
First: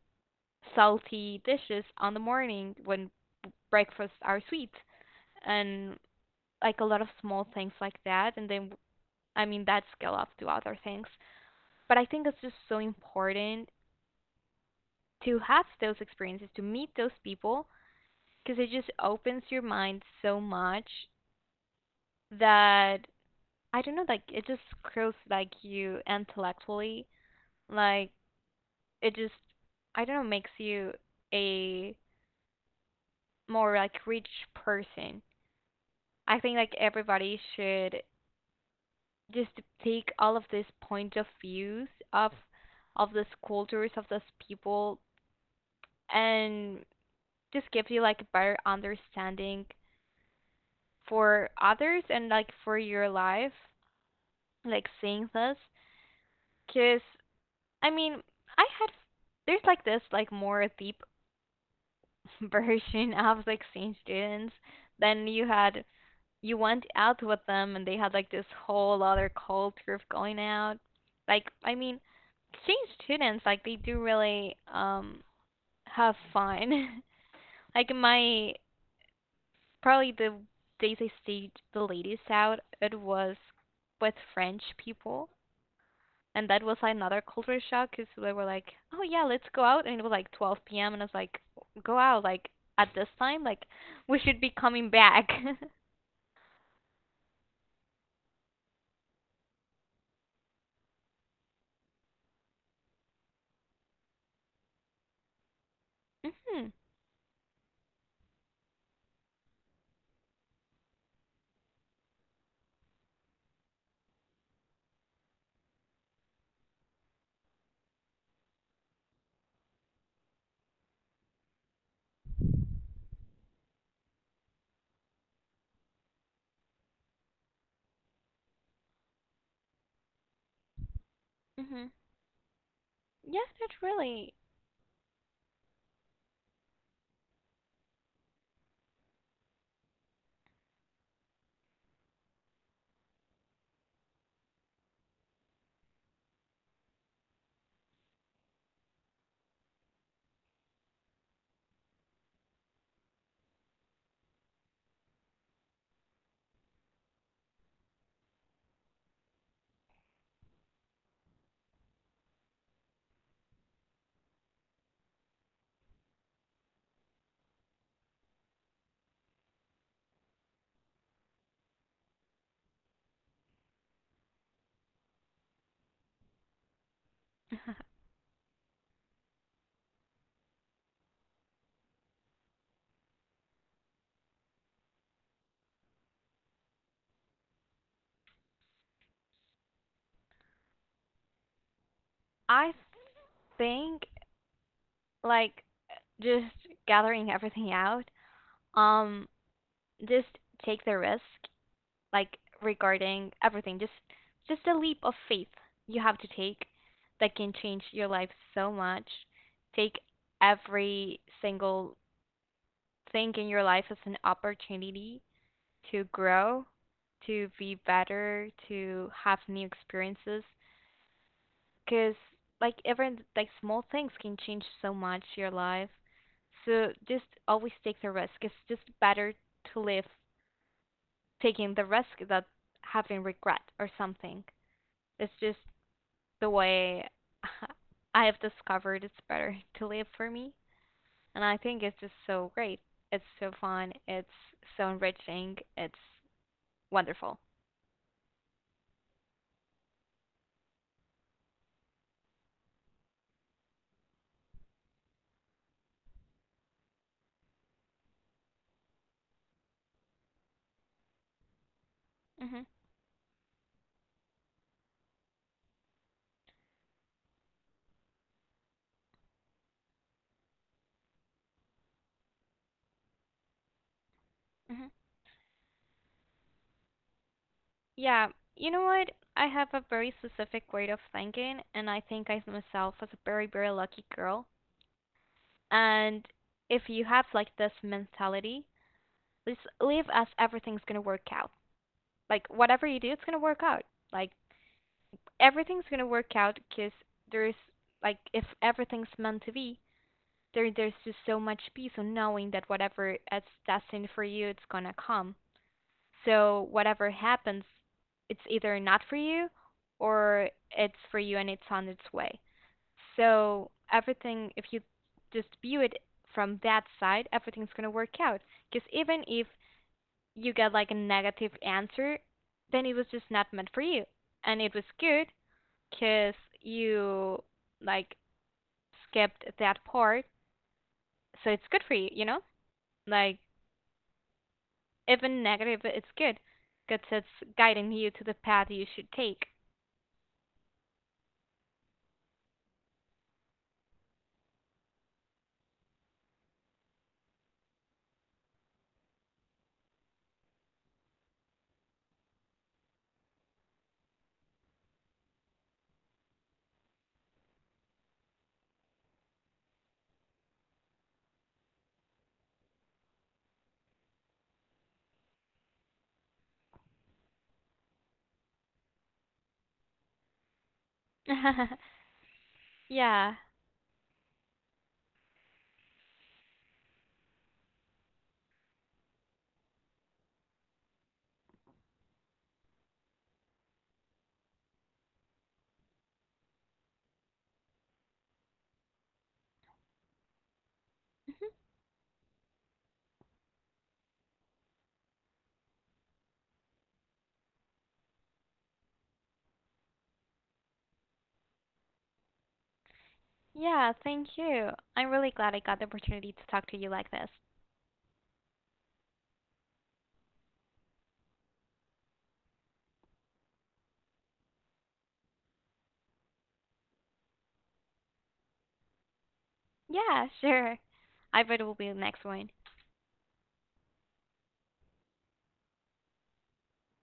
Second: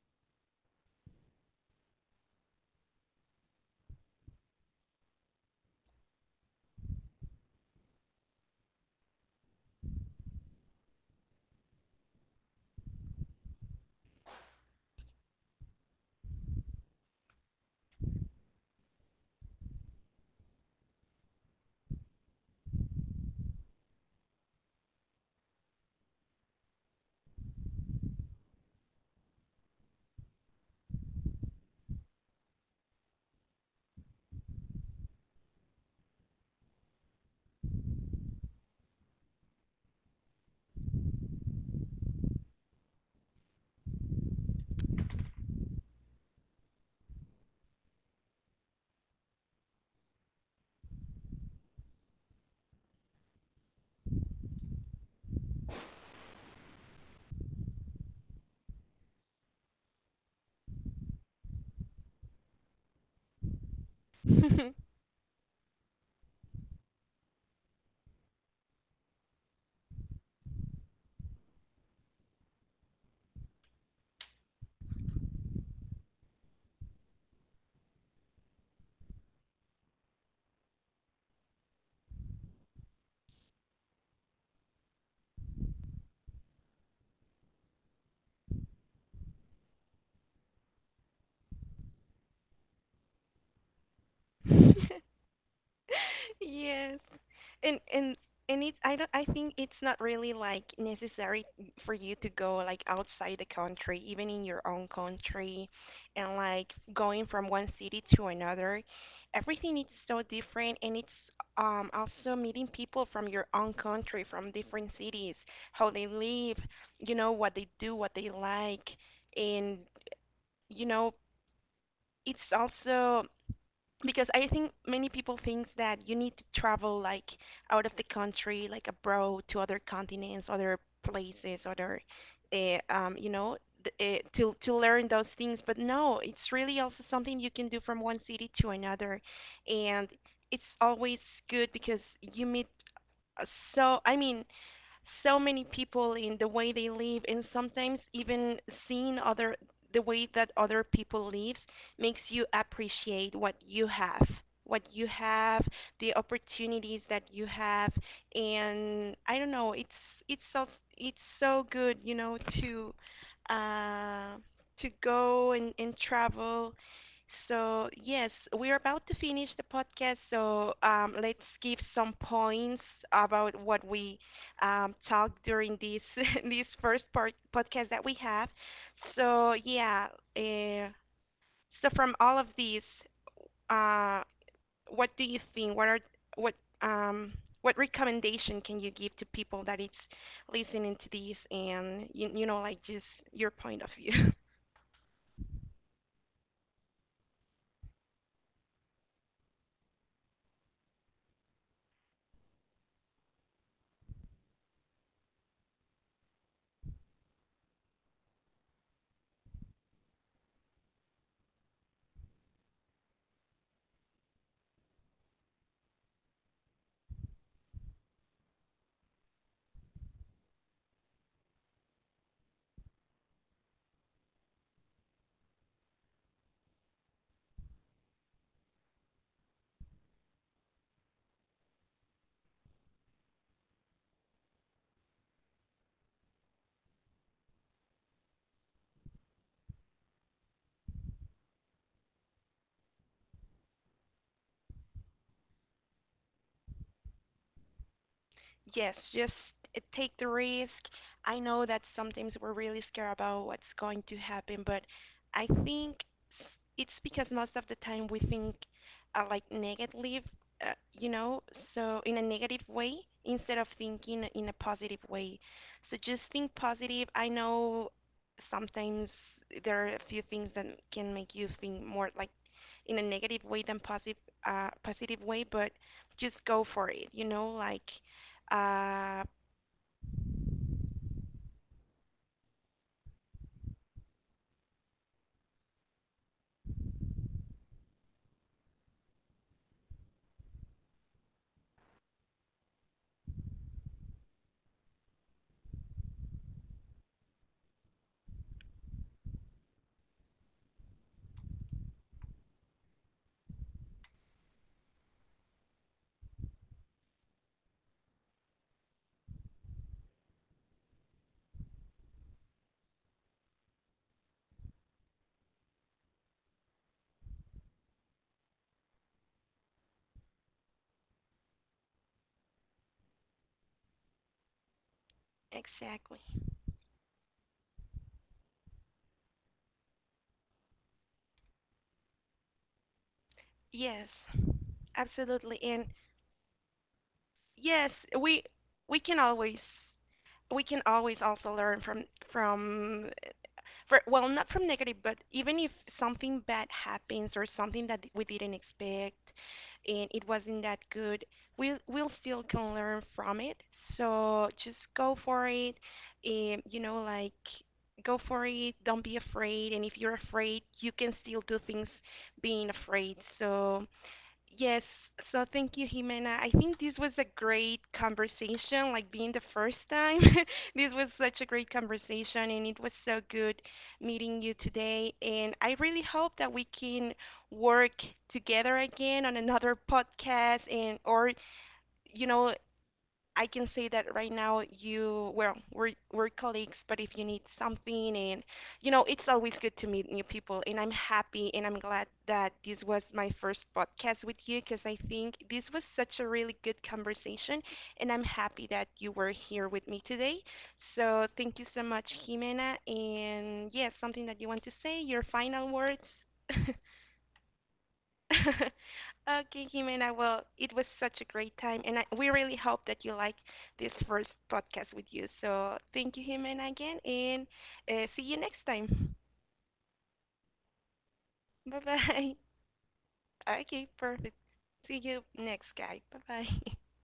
salty dishes on the morning when breakfasts are sweet? And like a lot of small things like that. And then I mean that scale up to other things. But I think it's just so important to have those experiences, to meet those people, because it just opens your mind so much that I don't know, like it just grows like you intellectually, like it just I don't know makes you a more like rich person. I think like everybody should just take all of these point of views of these cultures of these people, and just gives you like a better understanding for others and like for your life, like seeing this. Cause I mean, I had there's like this like more deep [LAUGHS] version of like seeing students. Then you had you went out with them and they had like this whole other culture of going out. Like I mean, exchange students like they do really have fun. [LAUGHS] Like my probably the days I stayed the latest out, it was with French people. And that was another culture shock because they were like, oh, yeah, let's go out. And it was like 12 p.m. And I was like, go out, like, at this time, like, we should be coming [LAUGHS] back. [LAUGHS] [LAUGHS] Yes. And and and it's I don't, I think it's not really like necessary for you to go like outside the country, even in your own country, and like Hmm. going from one city to another. Everything is so different, and it's also meeting people from your own country, from different cities, how they live, you know, what they do, what they like, and you know, it's also because I think many people think that you need to travel like out of the country, like abroad to other continents, other places, Hmm. other, you Yes, know, that's really. To learn those things. But no, it's really also something you can do from one city to another, and it's always good because you meet uh, so. I mean, so many people in the way they live. And sometimes even seeing other the way that other people live makes you appreciate what you have, what you have the opportunities that you have. And I don't know, it's so, it's so good, you know, uh to go and travel. So yes, we're about to finish the podcast, so let's give some points about what we talk during this [LAUGHS] this first part, podcast [LAUGHS] that we have. So yeah, uh, so from all of these, uh, what do you think? What are what um what recommendation can you give to people that it's listening to this, and you know I like, just your point of think, view? [LAUGHS] like, just gathering everything out, um, just take the risk like regarding everything. Just a leap of faith you have to take that can change your life so much. Take every single thing in your life as an opportunity to grow, to be better, to have new experiences because like even like small things can change so much your life. So just always take the risk. It's just better to live taking the risk than having regret or something. It's just the way [LAUGHS] I have discovered it's better [LAUGHS] to live for me. And I think it's just so great. It's so fun. It's so enriching. It's wonderful. Yes, just take the risk. I know that sometimes we're really scared about what's going to happen, but I think s- it's because most of the time we think like negative, uh, you know, so in a negative Mhm. way instead of thinking in a positive way. So just think positive. I know sometimes there are a few things that can make you think more like in a negative way than positive, Mhm. positive way, but just go for it, you know, like Yeah, you know what? uh, I have a very specific way of thinking, and I think I see myself as a very, very lucky girl. And if you have like this mentality, just live as everything's gonna work out. Like whatever you do, it's gonna work out. Like everything's gonna work out because there's like if everything's meant to be, there's just so much peace on knowing that whatever is destined for you, it's gonna come. So whatever happens, it's either not for you or it's for you and it's on its way. So everything, if you just view it from that side, everything's gonna work out. Because even if you get like a negative answer, then it was just not meant for you, and it was good exactly. 'cause you like skipped that part. So it's good for you, you know? Like Yes, even absolutely. negative, And it's good, good 'cause it's yes, guiding you to the we path you we should can take. always, we can always also learn from from for, well, not from negative, but even if something bad happens or something that we didn't expect and it wasn't that good, we'll still can learn from it. So just go for it, and you know, like go for it, don't be afraid. And if you're afraid you can still do things being afraid, so. Yes, so thank you, Jimena. I think this was a great conversation, like being the first time. [LAUGHS] This was such a great [LAUGHS] conversation, and it was so Yeah. good meeting you today. And I really hope that we can work together again on another podcast. And or, you know, I can say that right now, you, well, we're colleagues, but if you need something, and you know, it's always good to meet new people. And I'm happy and I'm glad that this was my first podcast with you, because I think this was such a really good conversation, and I'm happy that you were here with me today. So thank you so much, Jimena. And yes, Yeah, something thank that you want you. to say, I'm your really glad I final got the words. [LAUGHS] opportunity to talk to you like this. [LAUGHS] Okay, Jimena. Well, it was such a great time, and we really hope that you like this first podcast with you. So thank you, Jimena, again, and see you next time. Yeah, sure. I bet it will Bye be the next bye. one. [LAUGHS] Okay, perfect. See you next, guy. Bye bye. [LAUGHS]